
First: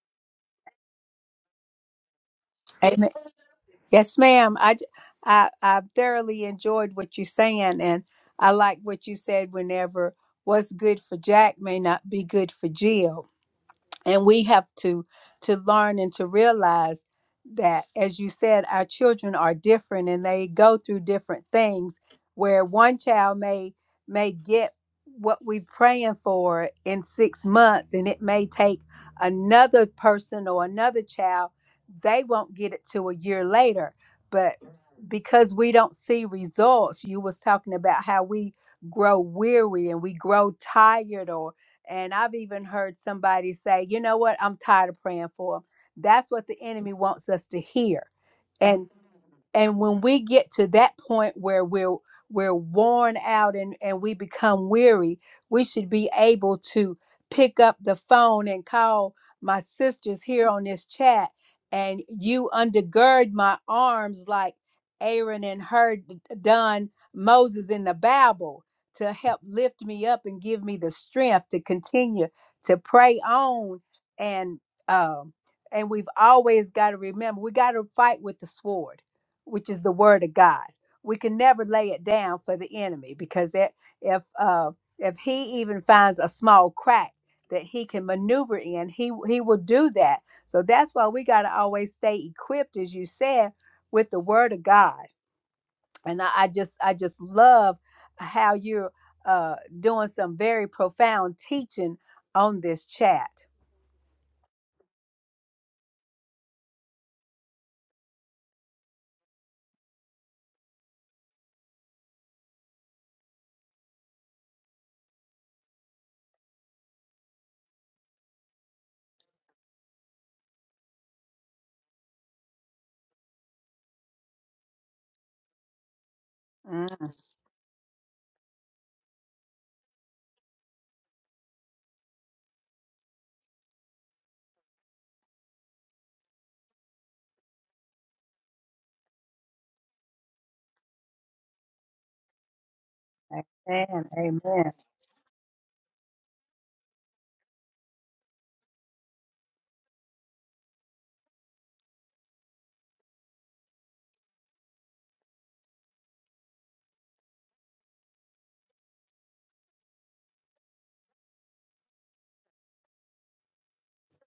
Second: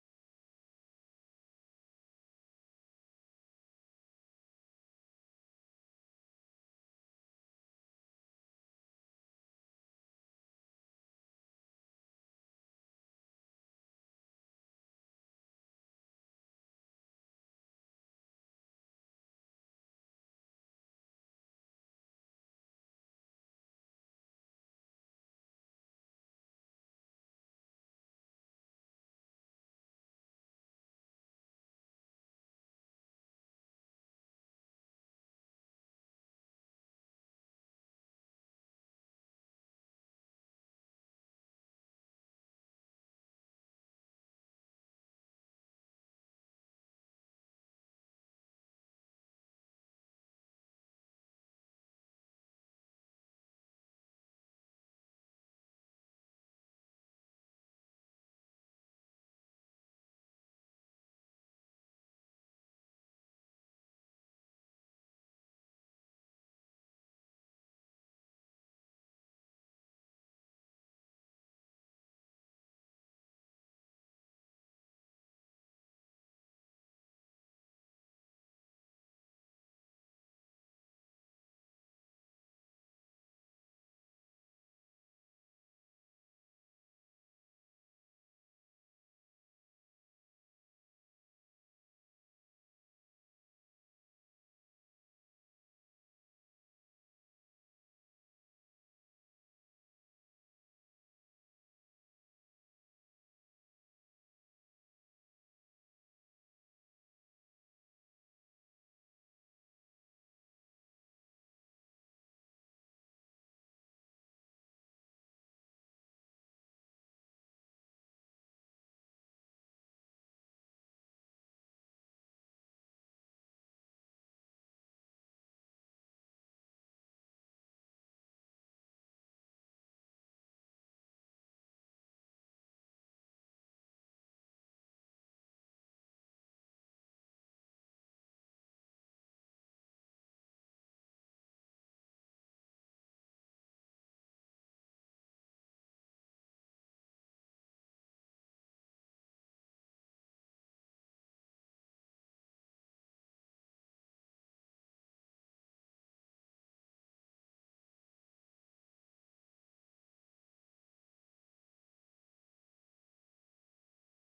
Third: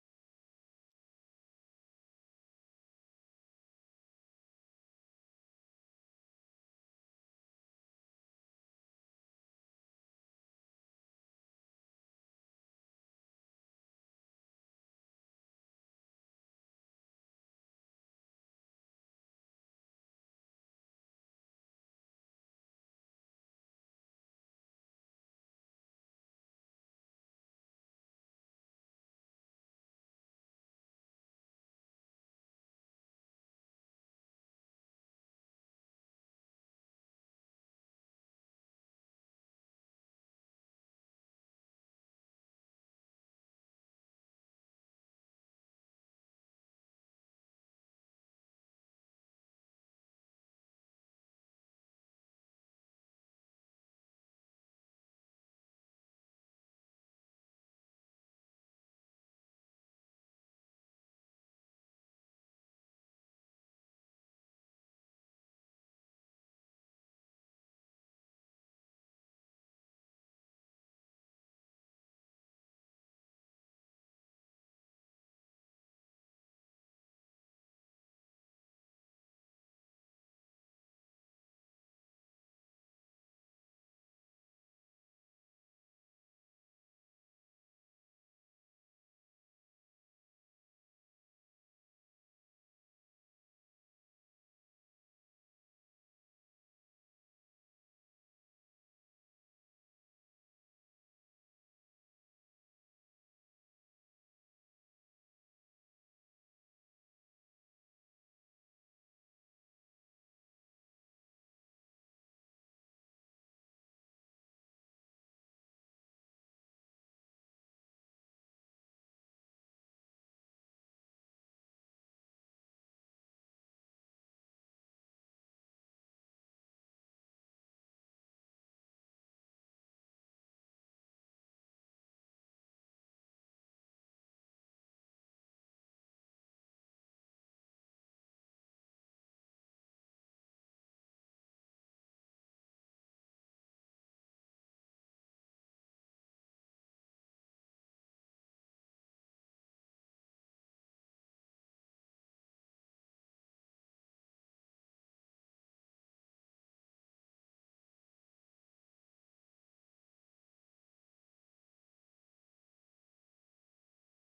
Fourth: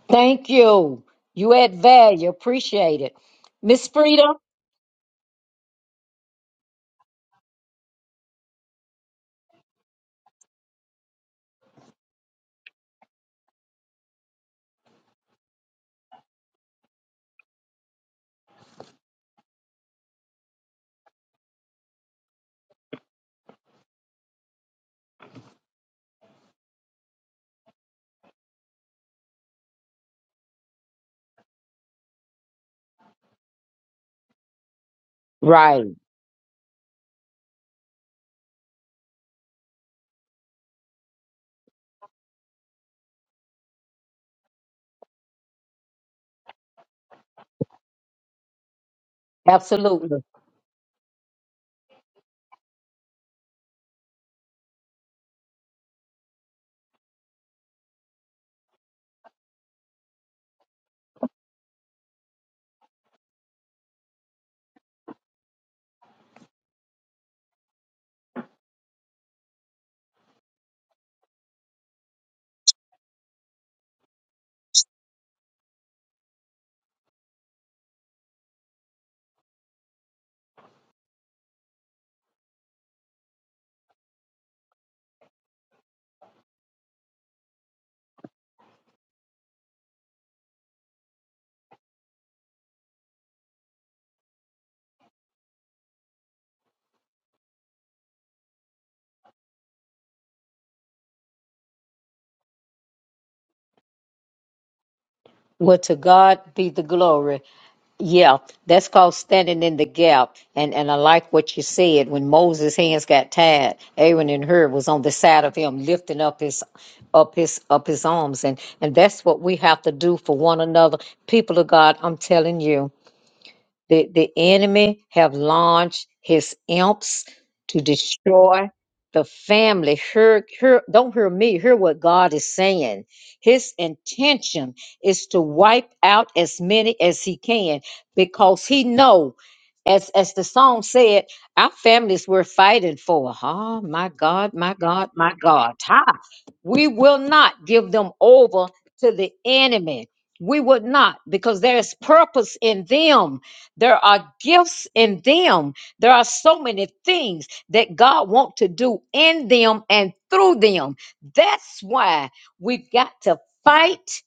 Speaker 2: Thank you. You add value. Appreciate
Speaker 4: Amen.
Speaker 2: it. Miss
Speaker 4: Yes,
Speaker 2: Frida?
Speaker 4: ma'am. I, j- I, I thoroughly enjoyed what you're saying, and I like what you said whenever what's good for Jack may not be good for Jill. and we have to to learn and to realize that as you said our children are different and they go through different things where one child may may get what we're praying for in six months and it may take another person or another child they won't get it till a year later but because we
Speaker 2: Right.
Speaker 4: don't see results you was talking about how we grow weary and we grow tired or. And I've even heard somebody say, you know what, I'm tired of praying for them. That's what the enemy wants us to hear. and and when
Speaker 2: Absolutely.
Speaker 4: we get to that point where we're we're worn out and and we become weary we should be able to pick up the phone and call my sisters here on this chat and you undergird my arms like aaron and her d- done moses in the bible to help lift me up and give me the strength to continue to pray on and um and we've always got to remember we got to fight with the sword which is the word of God. We can never lay it down for the enemy because it, if uh, if he even finds a small crack that he can maneuver in, he he will do that. So that's why we got to always stay equipped, as you said, with the word of God and I, I just I just love how you're uh, doing some very profound teaching on this chat.
Speaker 2: Well, to God be the glory. Yeah, that's called standing in the gap. And and I like what you said. When Moses' hands got tied, Aaron and Hur was on the side of him, lifting up his up his up his arms. And and that's what we have to do for one another. People of God, I'm telling you. The, the enemy have launched his
Speaker 4: Mm,
Speaker 2: imps to destroy the family. Hear, hear, don't hear me, hear what God is saying. His intention is to wipe out as many as he can because he know, as, as the song said, our families we're fighting for. Oh
Speaker 4: amen.
Speaker 2: my God,
Speaker 4: Amen.
Speaker 2: my God, my God. Ha! We will not give them over to the enemy. We would not, because there is purpose in them there are gifts in them. There are so many things that God wants to do in them and through them. That's why we've got to fight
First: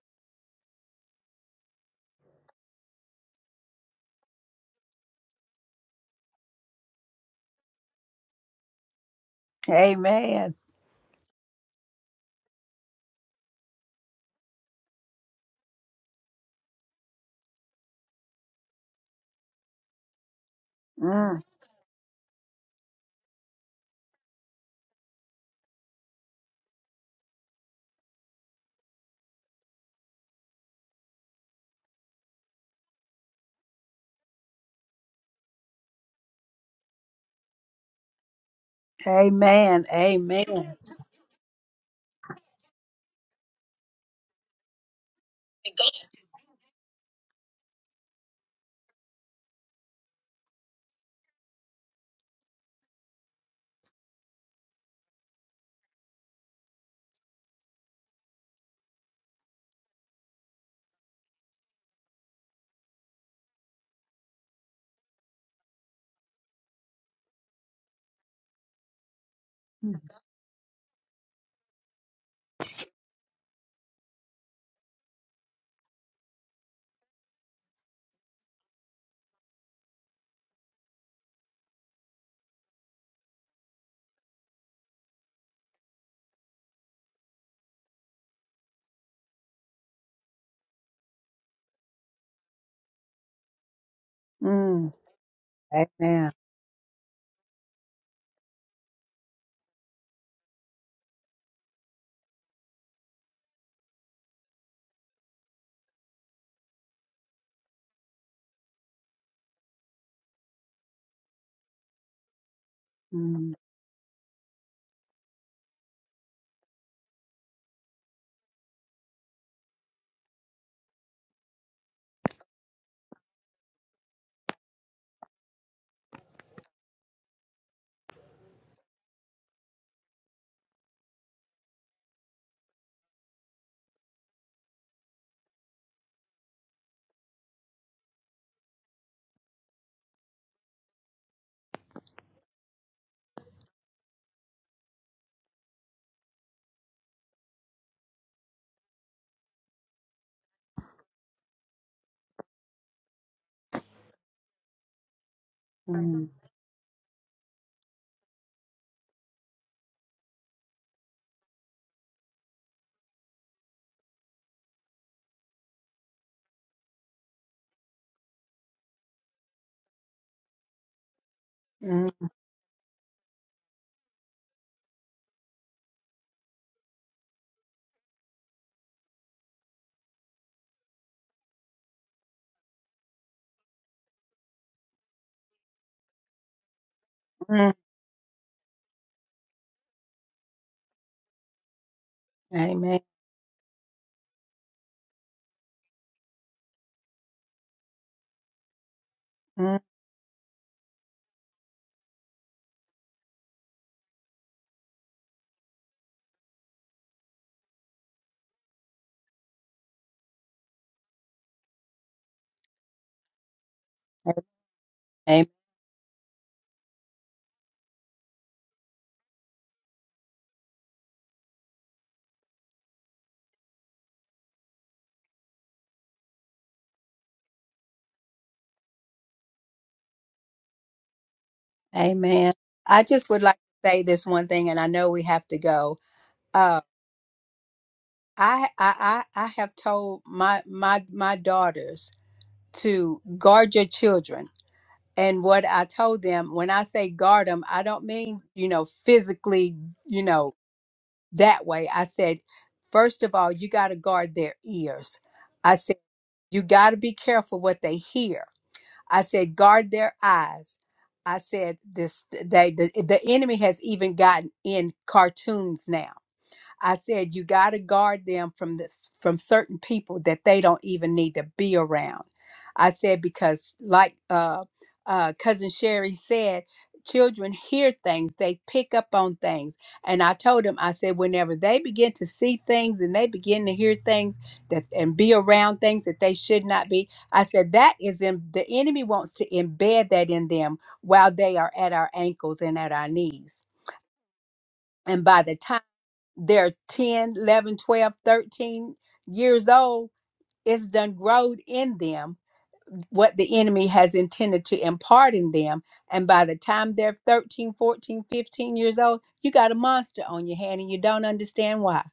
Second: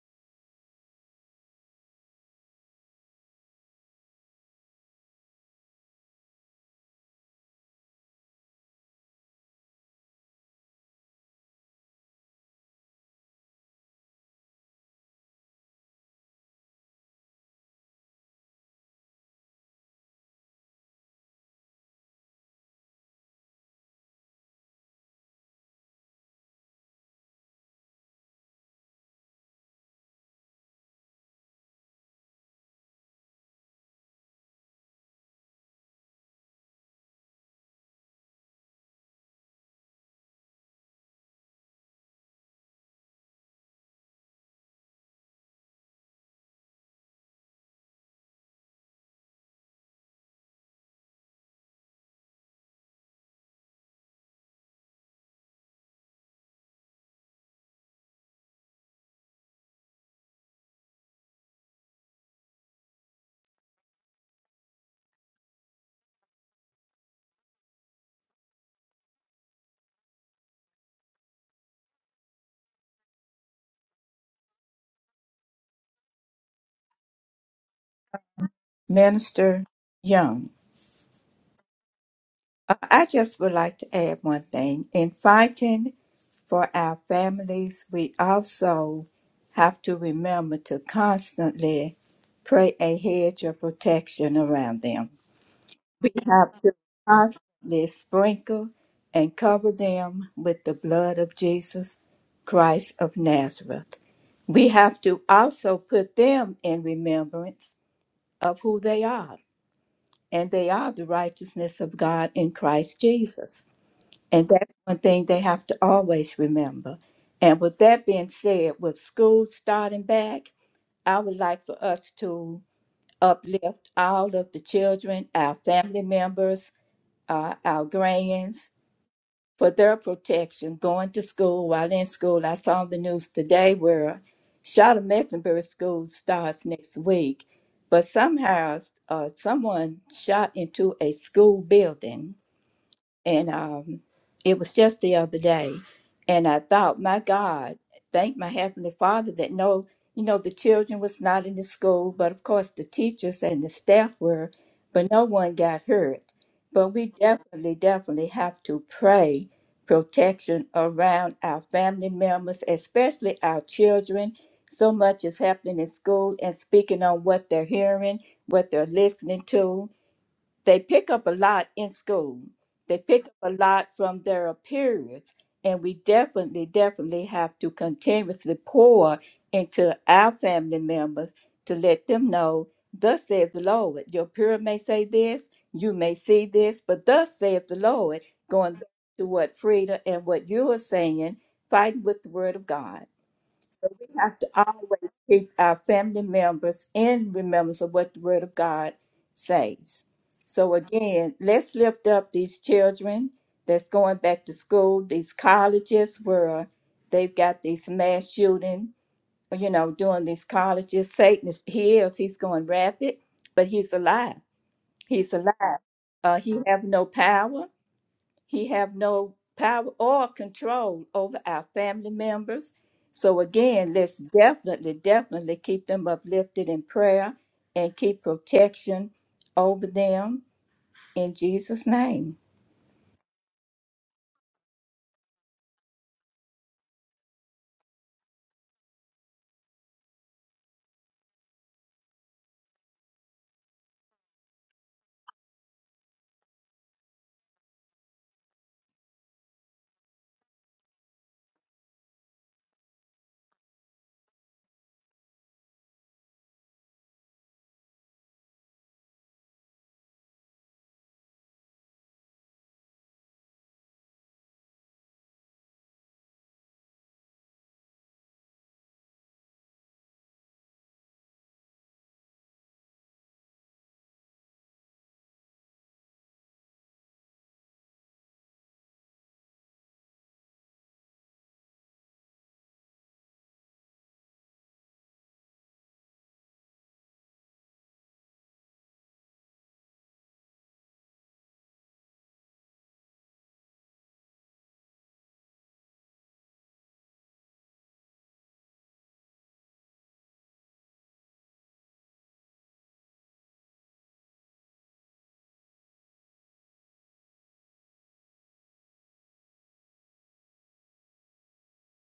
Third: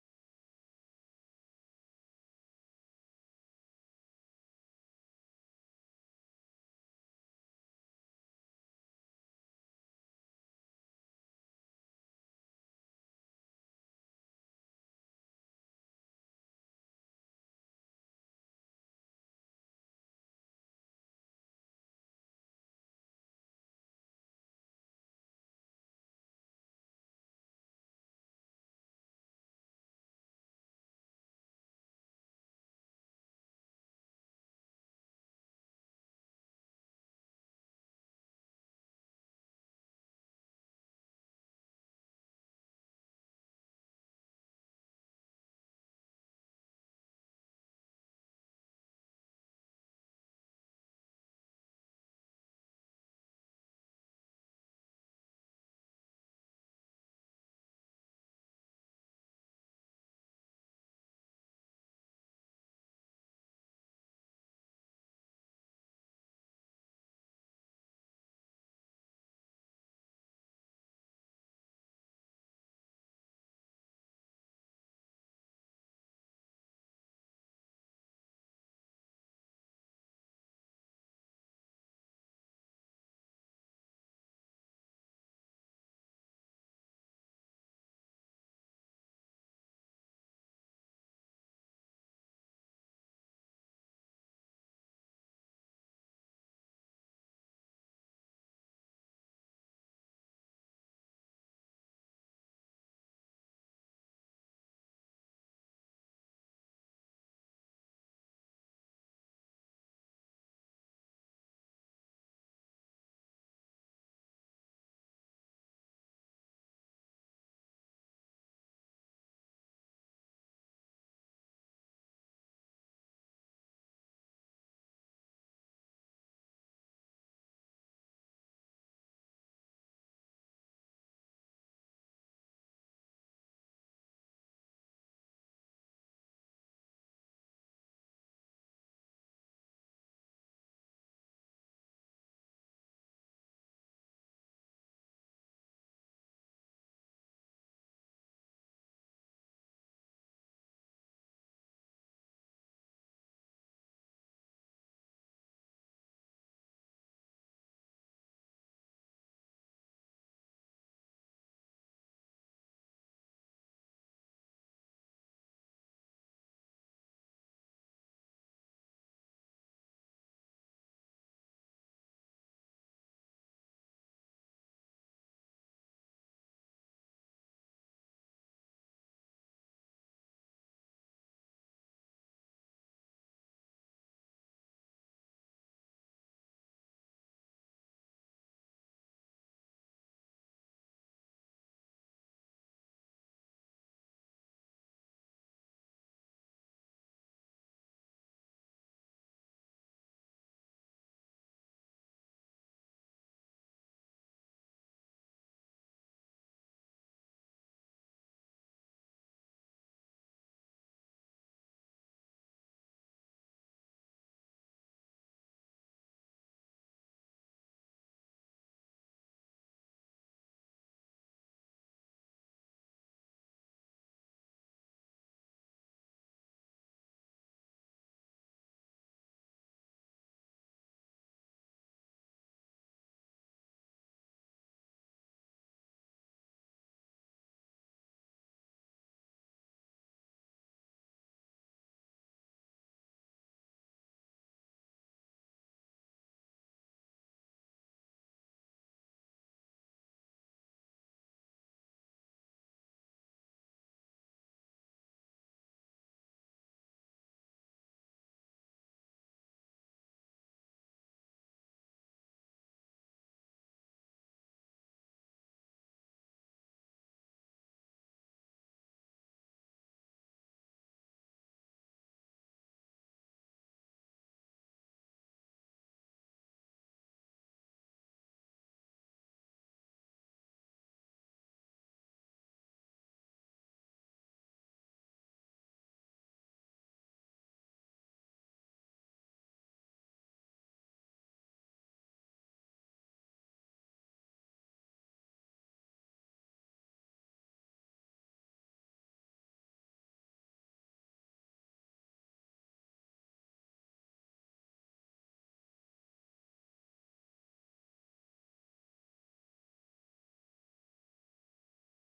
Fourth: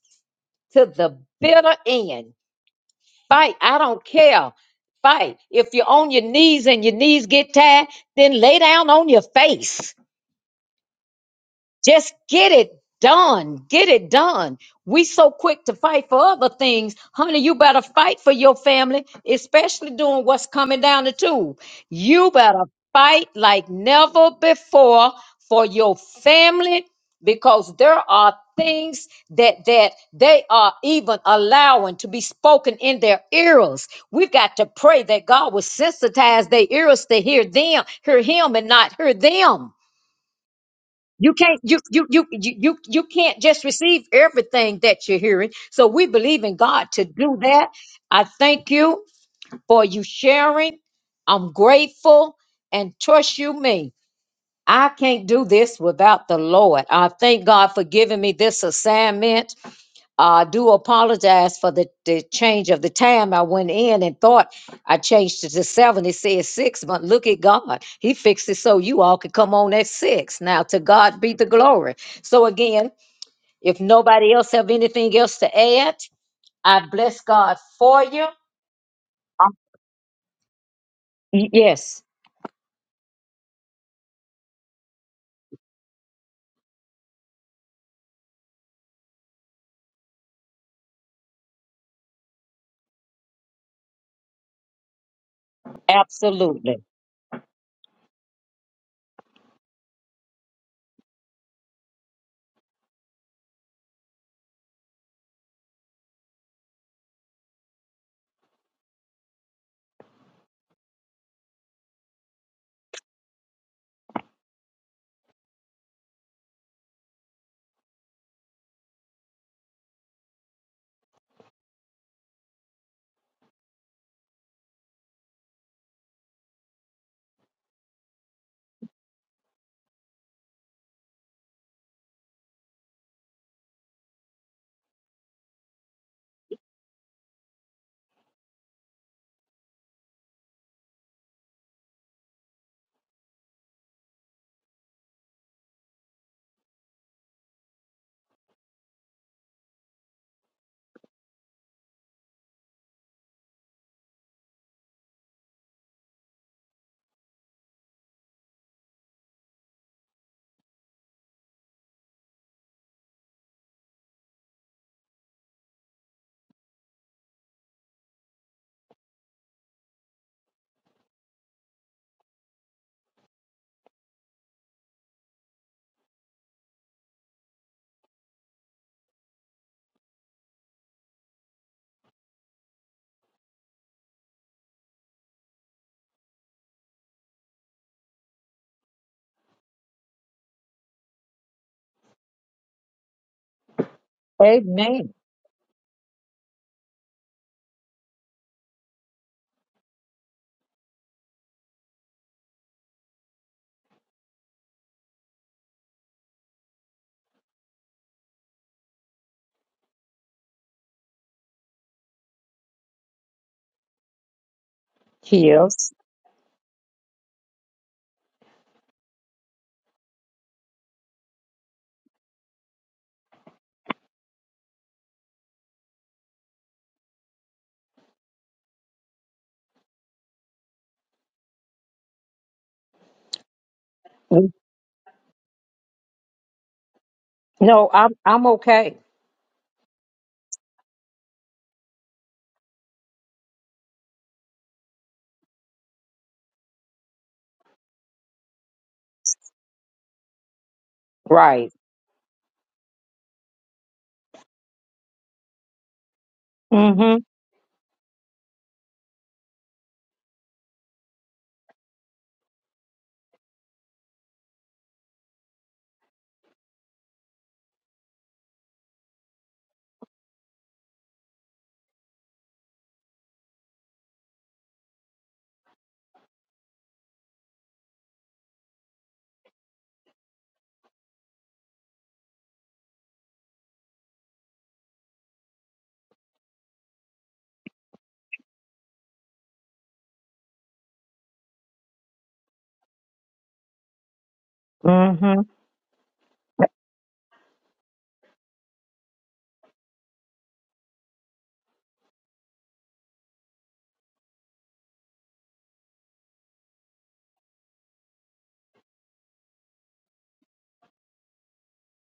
Speaker 2: to the bitter end. Fight. I don't care. Fight. If you're on your knees and your knees get tired, then lay down on your face
Speaker 4: Amen.
Speaker 2: just get it done. Get it done. We so quick to fight for other things. Honey, you better fight for your family, especially doing what's coming down the
Speaker 4: Mm,
Speaker 2: tube. You better fight like never before for your family because there are things that that they are even allowing to be spoken in their ears. We've got to pray that God will sensitize their ears to hear them, hear him and not hear them
Speaker 4: amen. Amen.
Speaker 2: you can't you you you you you you can't just receive everything that you're hearing. So we believe in God to do that. I thank you for you sharing. I'm grateful and trust you me. I can't do this without the Lord. I thank God for giving me this assignment. I do apologize for the, the change of the time. I went in and thought I changed it to seven. It says six, but look at God. He fixed it so you all could come on at
Speaker 4: Mm,
Speaker 2: six. Now to God be the glory. So again, if nobody else have anything else to add, I bless God for you. Um,
Speaker 1: Minister Young,
Speaker 2: y- Yes,
Speaker 1: uh, I just would like to add one thing. In fighting for our families, we also have to remember to constantly pray a hedge of protection around
Speaker 4: mm,
Speaker 1: them. We
Speaker 4: amen.
Speaker 1: have to
Speaker 2: absolutely.
Speaker 1: constantly sprinkle and cover them with the blood of Jesus Christ of Nazareth. We have to also put them in remembrance of who they are, and they are the righteousness of God in Christ
Speaker 4: Mm,
Speaker 1: Jesus. And that's one thing they have to always remember. And with that being said, with school starting back, I would like for us to uplift all of the children, our family members, uh, our grands, for their protection going to school while in school. I saw the news today where Charlotte Mecklenburg School starts next week, but somehow uh, someone shot into a school building and um, it was just the other day, and I thought, my God, thank my heavenly Father that no, you know, the children was not in the school, but of course the teachers and the staff were, but no one got
Speaker 4: mm.
Speaker 1: hurt. But we definitely, definitely have to pray protection around our family members, especially our children. So much is happening in school and speaking on what they're hearing, what they're listening to they pick up a lot in
Speaker 4: Mm,
Speaker 1: school. They pick up a lot from their periods. And we definitely, definitely have to continuously pour into our family members to let them know, thus saith the Lord. Your period may say this, you may see this, but thus saith
Speaker 4: mm.
Speaker 1: the Lord, going back to what Frida and what you are saying, fighting with the word of
Speaker 4: Amen.
Speaker 1: God. So we have to always
Speaker 2: Amen.
Speaker 1: keep our family members in remembrance of what the Word of God
Speaker 4: Mm,
Speaker 1: says. So again, let's lift up these children that's going back to school, these colleges where they've got these mass shooting, you know, doing these colleges. Satan is he is he's going rapid, but he's alive. He's
Speaker 4: Amen.
Speaker 1: alive.
Speaker 2: Heals.
Speaker 1: Uh, he have no power. He have no power or control over our family members. So again, let's definitely, definitely keep them uplifted in prayer and keep protection over them in Jesus' name.
Speaker 4: Amen. I just would like to say this one thing, and I know we have to go. Uh,
Speaker 2: No, I'm I'm
Speaker 4: I,
Speaker 2: okay.
Speaker 4: I, I, I have told my, my, my daughters to guard your children. And what I told them when I say guard them, I don't mean, you know, physically, you know, that
Speaker 2: Right.
Speaker 4: way. I said, first of all, you got to guard their ears. I said, you got to be
Speaker 2: Mm-hmm.
Speaker 4: careful what they hear. I said, guard their eyes. I said, this they the, the enemy has even gotten in cartoons now. I said you got to guard them from this from certain people that they don't even need to be around. I said because like uh, uh, cousin Sherry said, children hear things, they pick up on things, and I told them I said whenever they begin to see things and they begin to hear things that and be around things that they should not be, I said that is in the enemy wants to embed that in them while they are at our ankles and at our knees. And
Speaker 2: Mm-hmm.
Speaker 4: by the time they're ten, eleven, twelve, thirteen years old, it's done growed in them what the enemy has intended to impart in them. And by the time they're thirteen, fourteen, fifteen years old, you got a monster on your hand and you don't understand why.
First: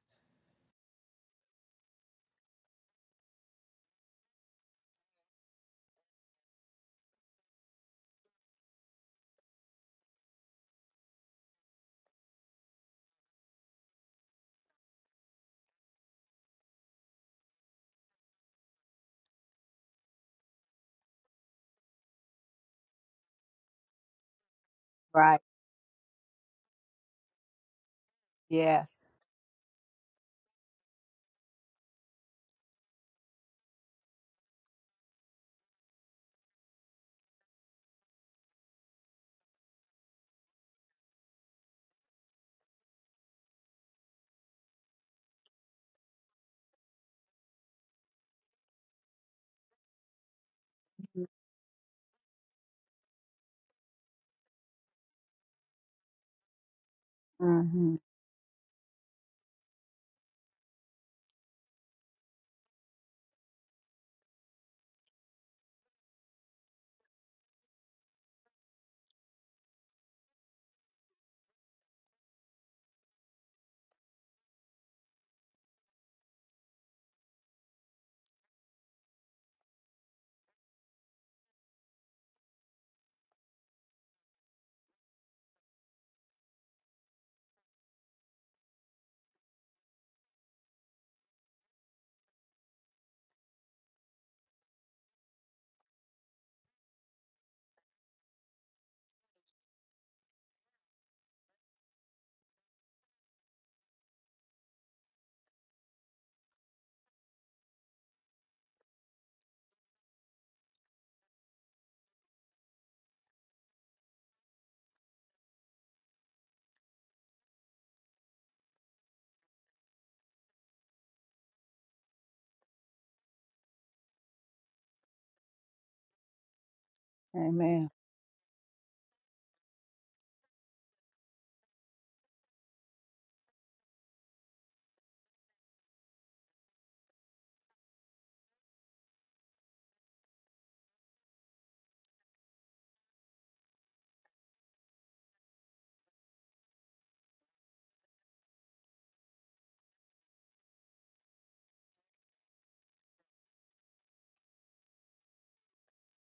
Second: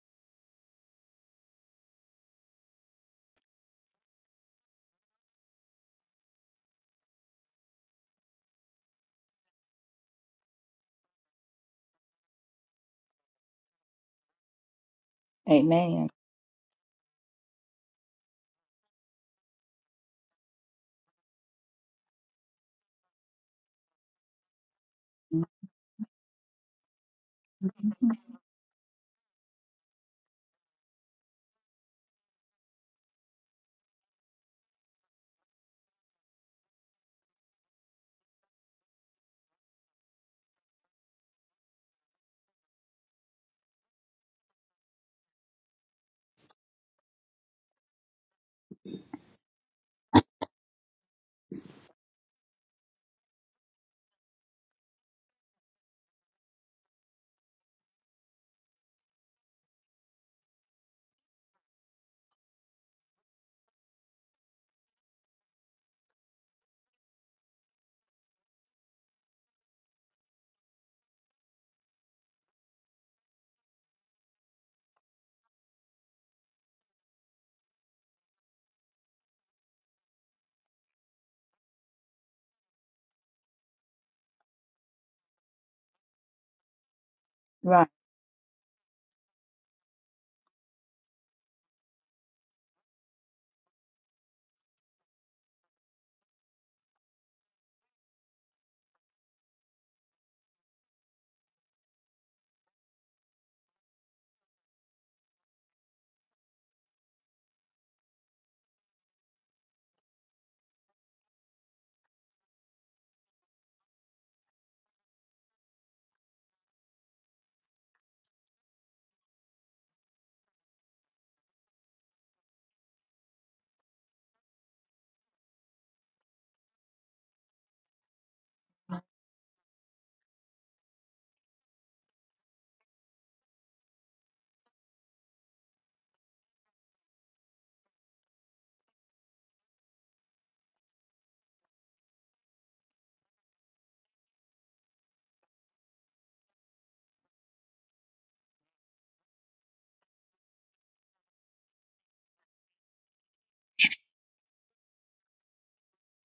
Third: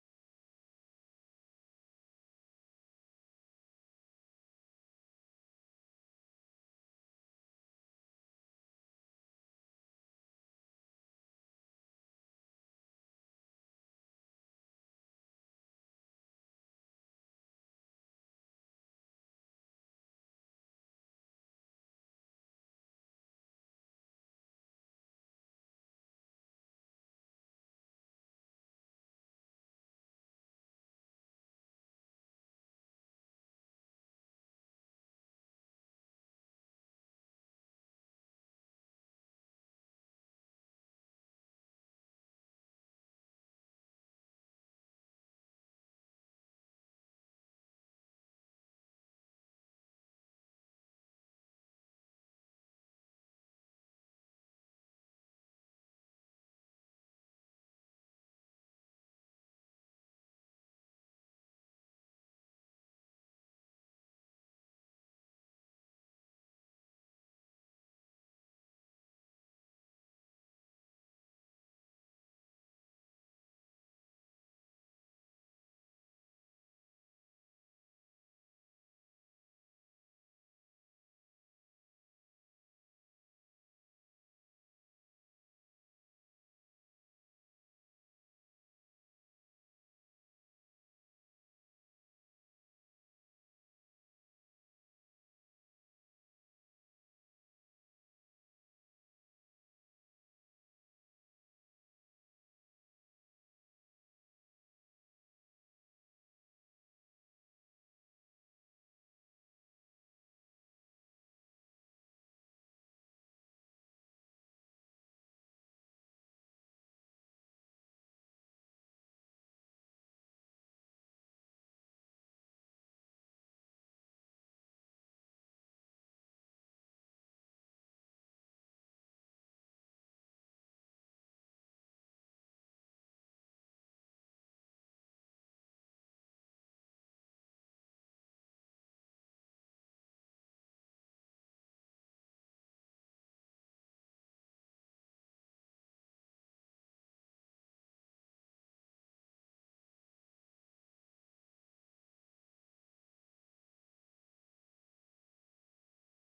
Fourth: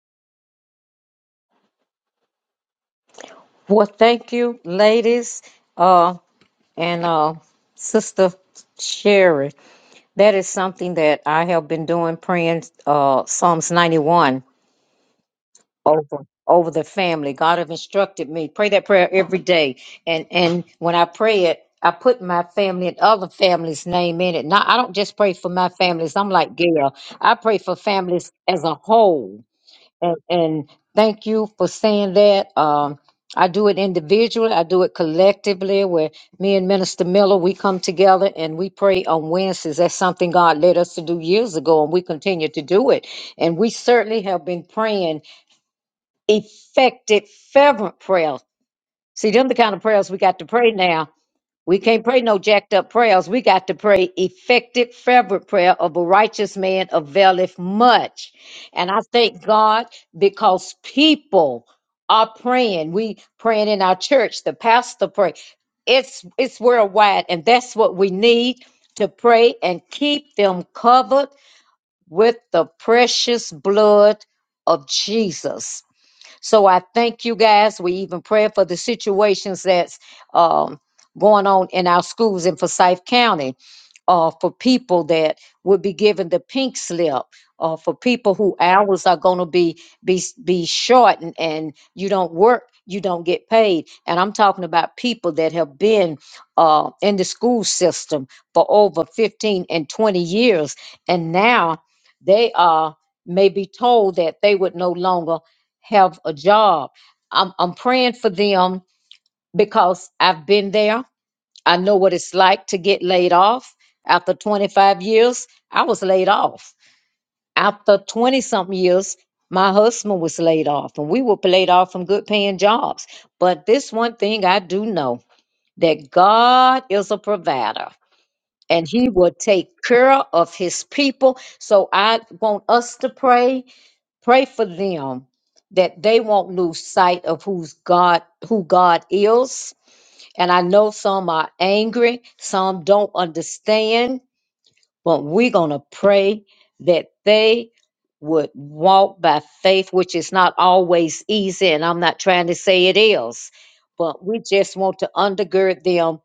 Speaker 2: Well, thank you, ladies. Uh. And uh, Sister Sherry, that is something that I have been doing, praying uh, Psalms 91
Speaker 1: Amen.
Speaker 2: over over the family. God have instructed me pray that prayer every day, and and when I pray it, I put my family and other families' name in it. Now I don't just pray
Speaker 4: Right.
Speaker 2: for my families. I'm like Gail. I pray for families as a
Speaker 4: Yes.
Speaker 2: whole and, and thank you for saying that. Um, I do it individually. I do it collectively where me and Minister Miller, we come together and we pray on Wednesdays. That's something God led us to do years ago and we continue to do it. And we certainly have been praying effective, fervent prayers. See, them the kind of prayers we got to pray now we can't pray no jacked up prayers. We got to pray effective, fervent prayer of a righteous man availeth
Speaker 4: hmm
Speaker 2: much. And I thank God because people are praying. We praying in our church. The pastor pray. It's it's worldwide, and that's what we need to pray and keep them covered with the precious blood of Jesus. So I thank you guys. We even pray for the situations that's um, going on in our schools in Forsyth County uh, for people that would be given the pink slip, uh,
Speaker 1: Right.
Speaker 2: for people who hours are going to be be be shortened and you don't work, you don't get paid. And I'm talking about people that have been uh, in the school system for over 15 and 20 years, and now they are may be told that they would no longer have a job. I'm, I'm praying for them because I've been there. I know what it's like to get laid off. After 25 years, I was laid off. After 20 something years, my husband was laid off, and we were laid off from good paying jobs. But this one thing I do know that God is a provider
Speaker 4: Amen.
Speaker 2: and he will take care of his people. So I want us to pray, pray for them that they won't lose sight of who's God, who God is and I know some are angry, some don't understand, but we're going to pray that they would walk by faith, which is not always easy. And I'm not trying to say it is, but we just want to undergird them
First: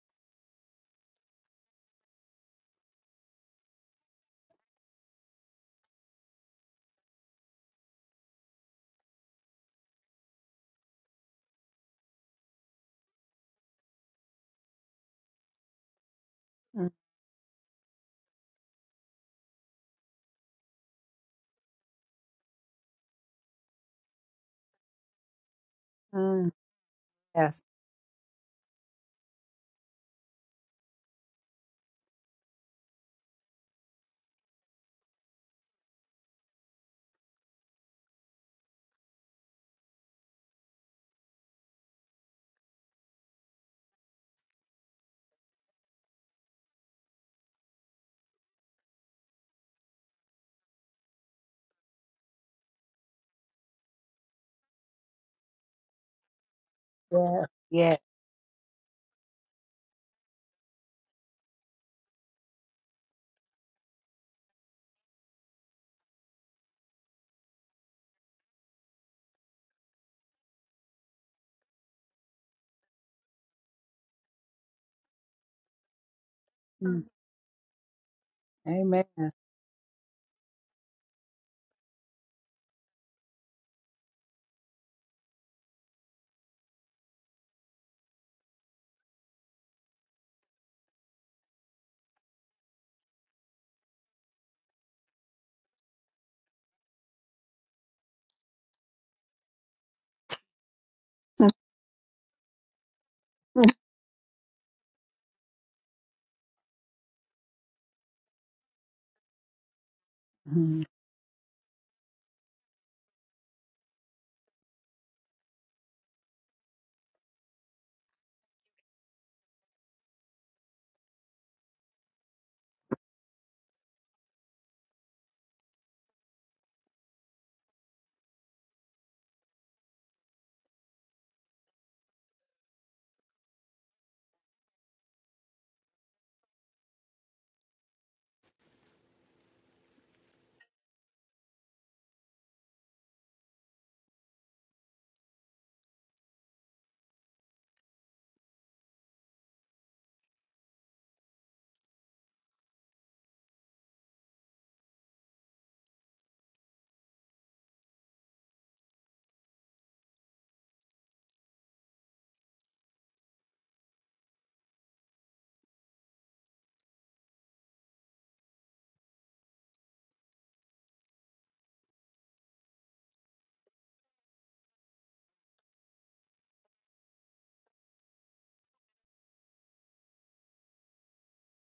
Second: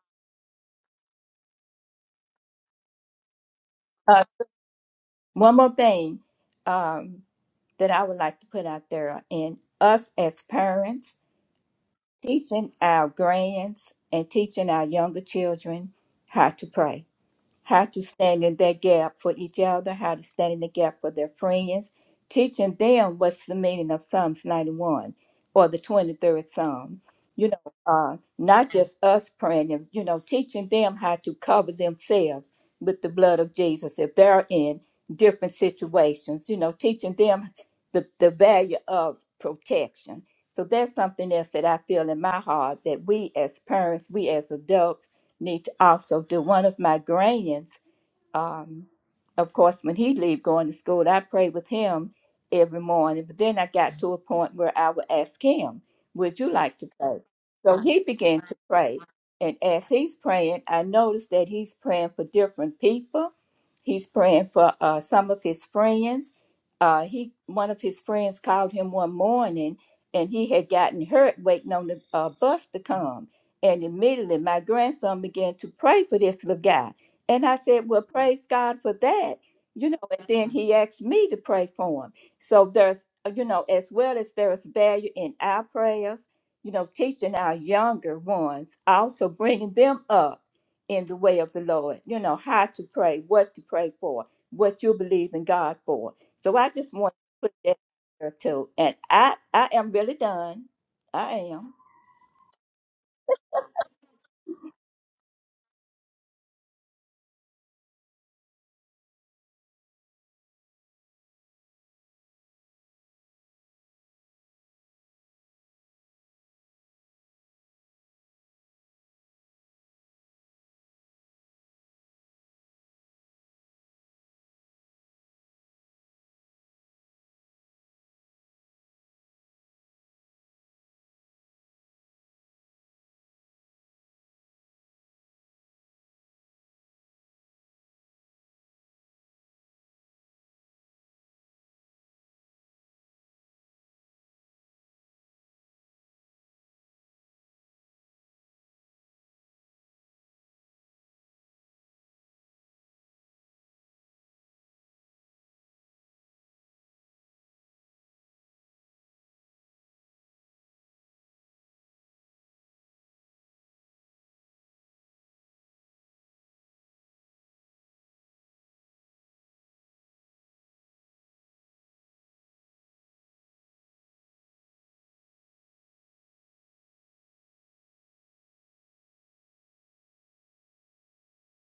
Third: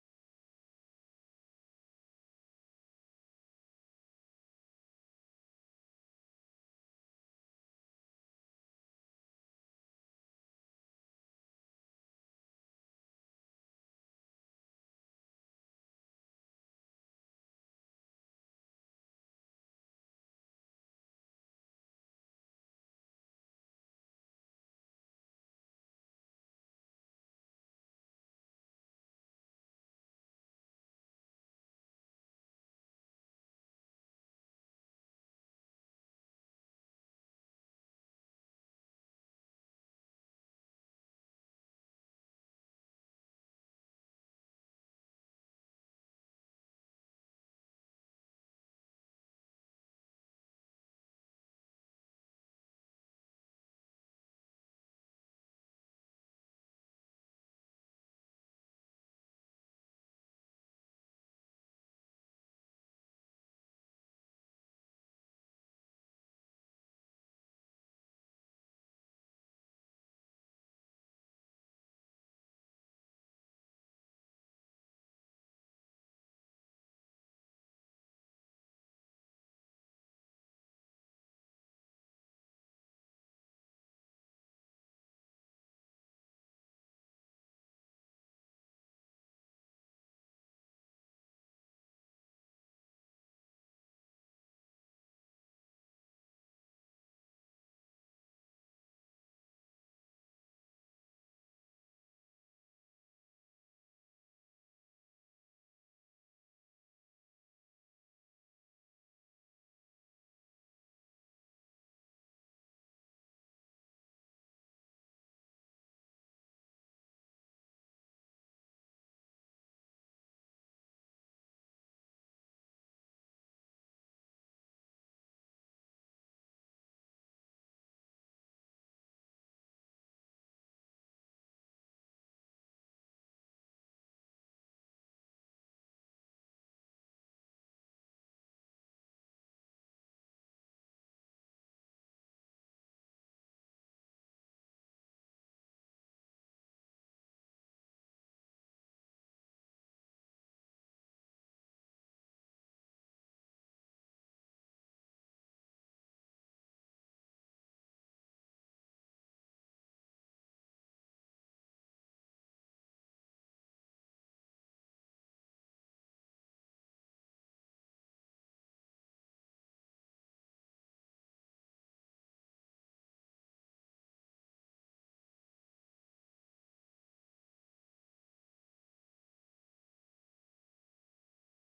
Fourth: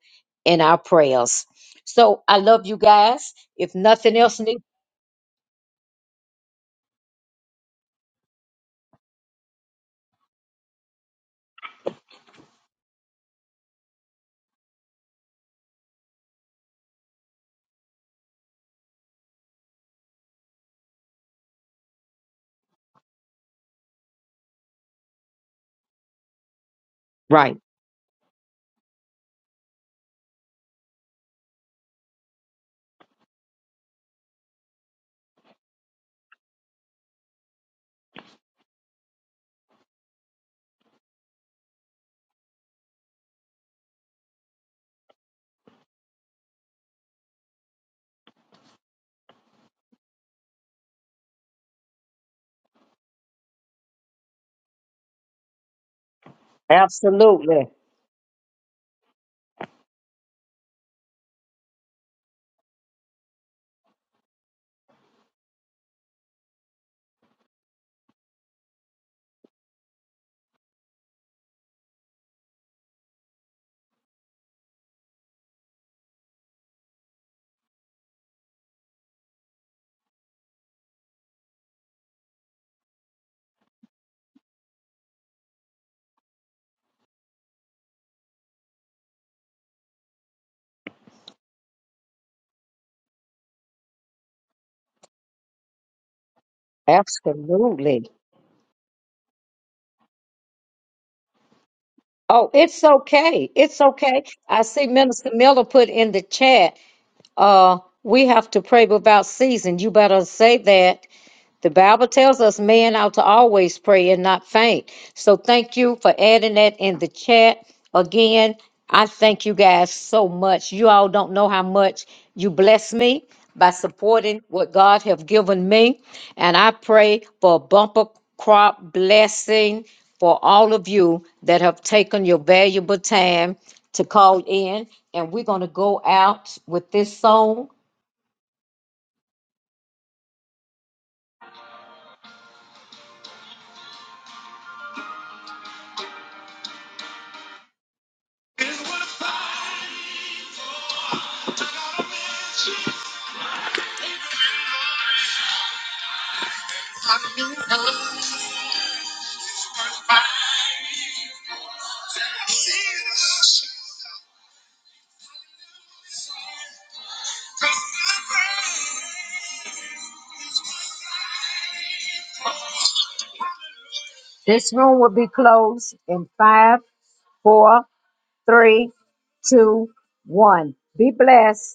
Speaker 2: in our prayers. So I love you guys. If nothing
Speaker 1: Uh,
Speaker 2: else, need-
Speaker 1: one more thing um, that I would like to put out there in us as parents, teaching our grands and teaching our younger children how to pray how to stand in that gap for each other, how to stand in the gap for their friends, teaching them what's the meaning of Psalms 91 or the 23rd
Speaker 4: Mhm.
Speaker 1: Psalm. You
Speaker 2: right.
Speaker 4: Yes.
Speaker 1: know, uh, not just us praying, and, you know, teaching them how to cover themselves with the blood of Jesus if they're in different situations, you know, teaching them the, the value of protection. So that's something else that I feel in my heart that we as parents, we as adults, need to also do. One of my granians um, of course, when he would leave going to school, I prayed with him every morning. But then I got to a point where I would ask him, "Would you like to pray?"
Speaker 4: Yes.
Speaker 2: Absolutely.
Speaker 1: So
Speaker 4: Yes.
Speaker 1: he began to pray, and as he's praying, I noticed that he's praying for different people. He's praying for uh, some of his friends. Uh, he one of his friends called him one morning, and he had gotten hurt waiting on the uh, bus to come. And immediately, my grandson began to pray for this little guy
Speaker 4: Mm.
Speaker 1: and I said, Well, praise God for
Speaker 4: Amen.
Speaker 1: that. You know, and then he asked me to pray for him. So there's, uh, you know, as well as there is value in our prayers, you know, teaching our younger ones, also bringing them up in the way of the Lord, you know, how to pray, what to pray for, what you believe in God for. So I just want to put that
Speaker 2: Absolutely.
Speaker 1: there too. And I, I am really done. I am.
Speaker 2: Oh, it's okay. It's okay. I see Minister Miller put in the chat Uh, we have to pray without ceasing. You better say
Speaker 4: *laughs*
Speaker 2: that the Bible tells us man ought to always pray and not faint. So thank you for adding that in the chat. Again, I thank you guys so much. You all don't know how much you bless me by supporting what God have given me. And I pray for a bumper crop blessing for all of you that have taken your valuable time to call in. And we're going to go out with this song. This room will be closed in five, four, three, two, one. Be blessed.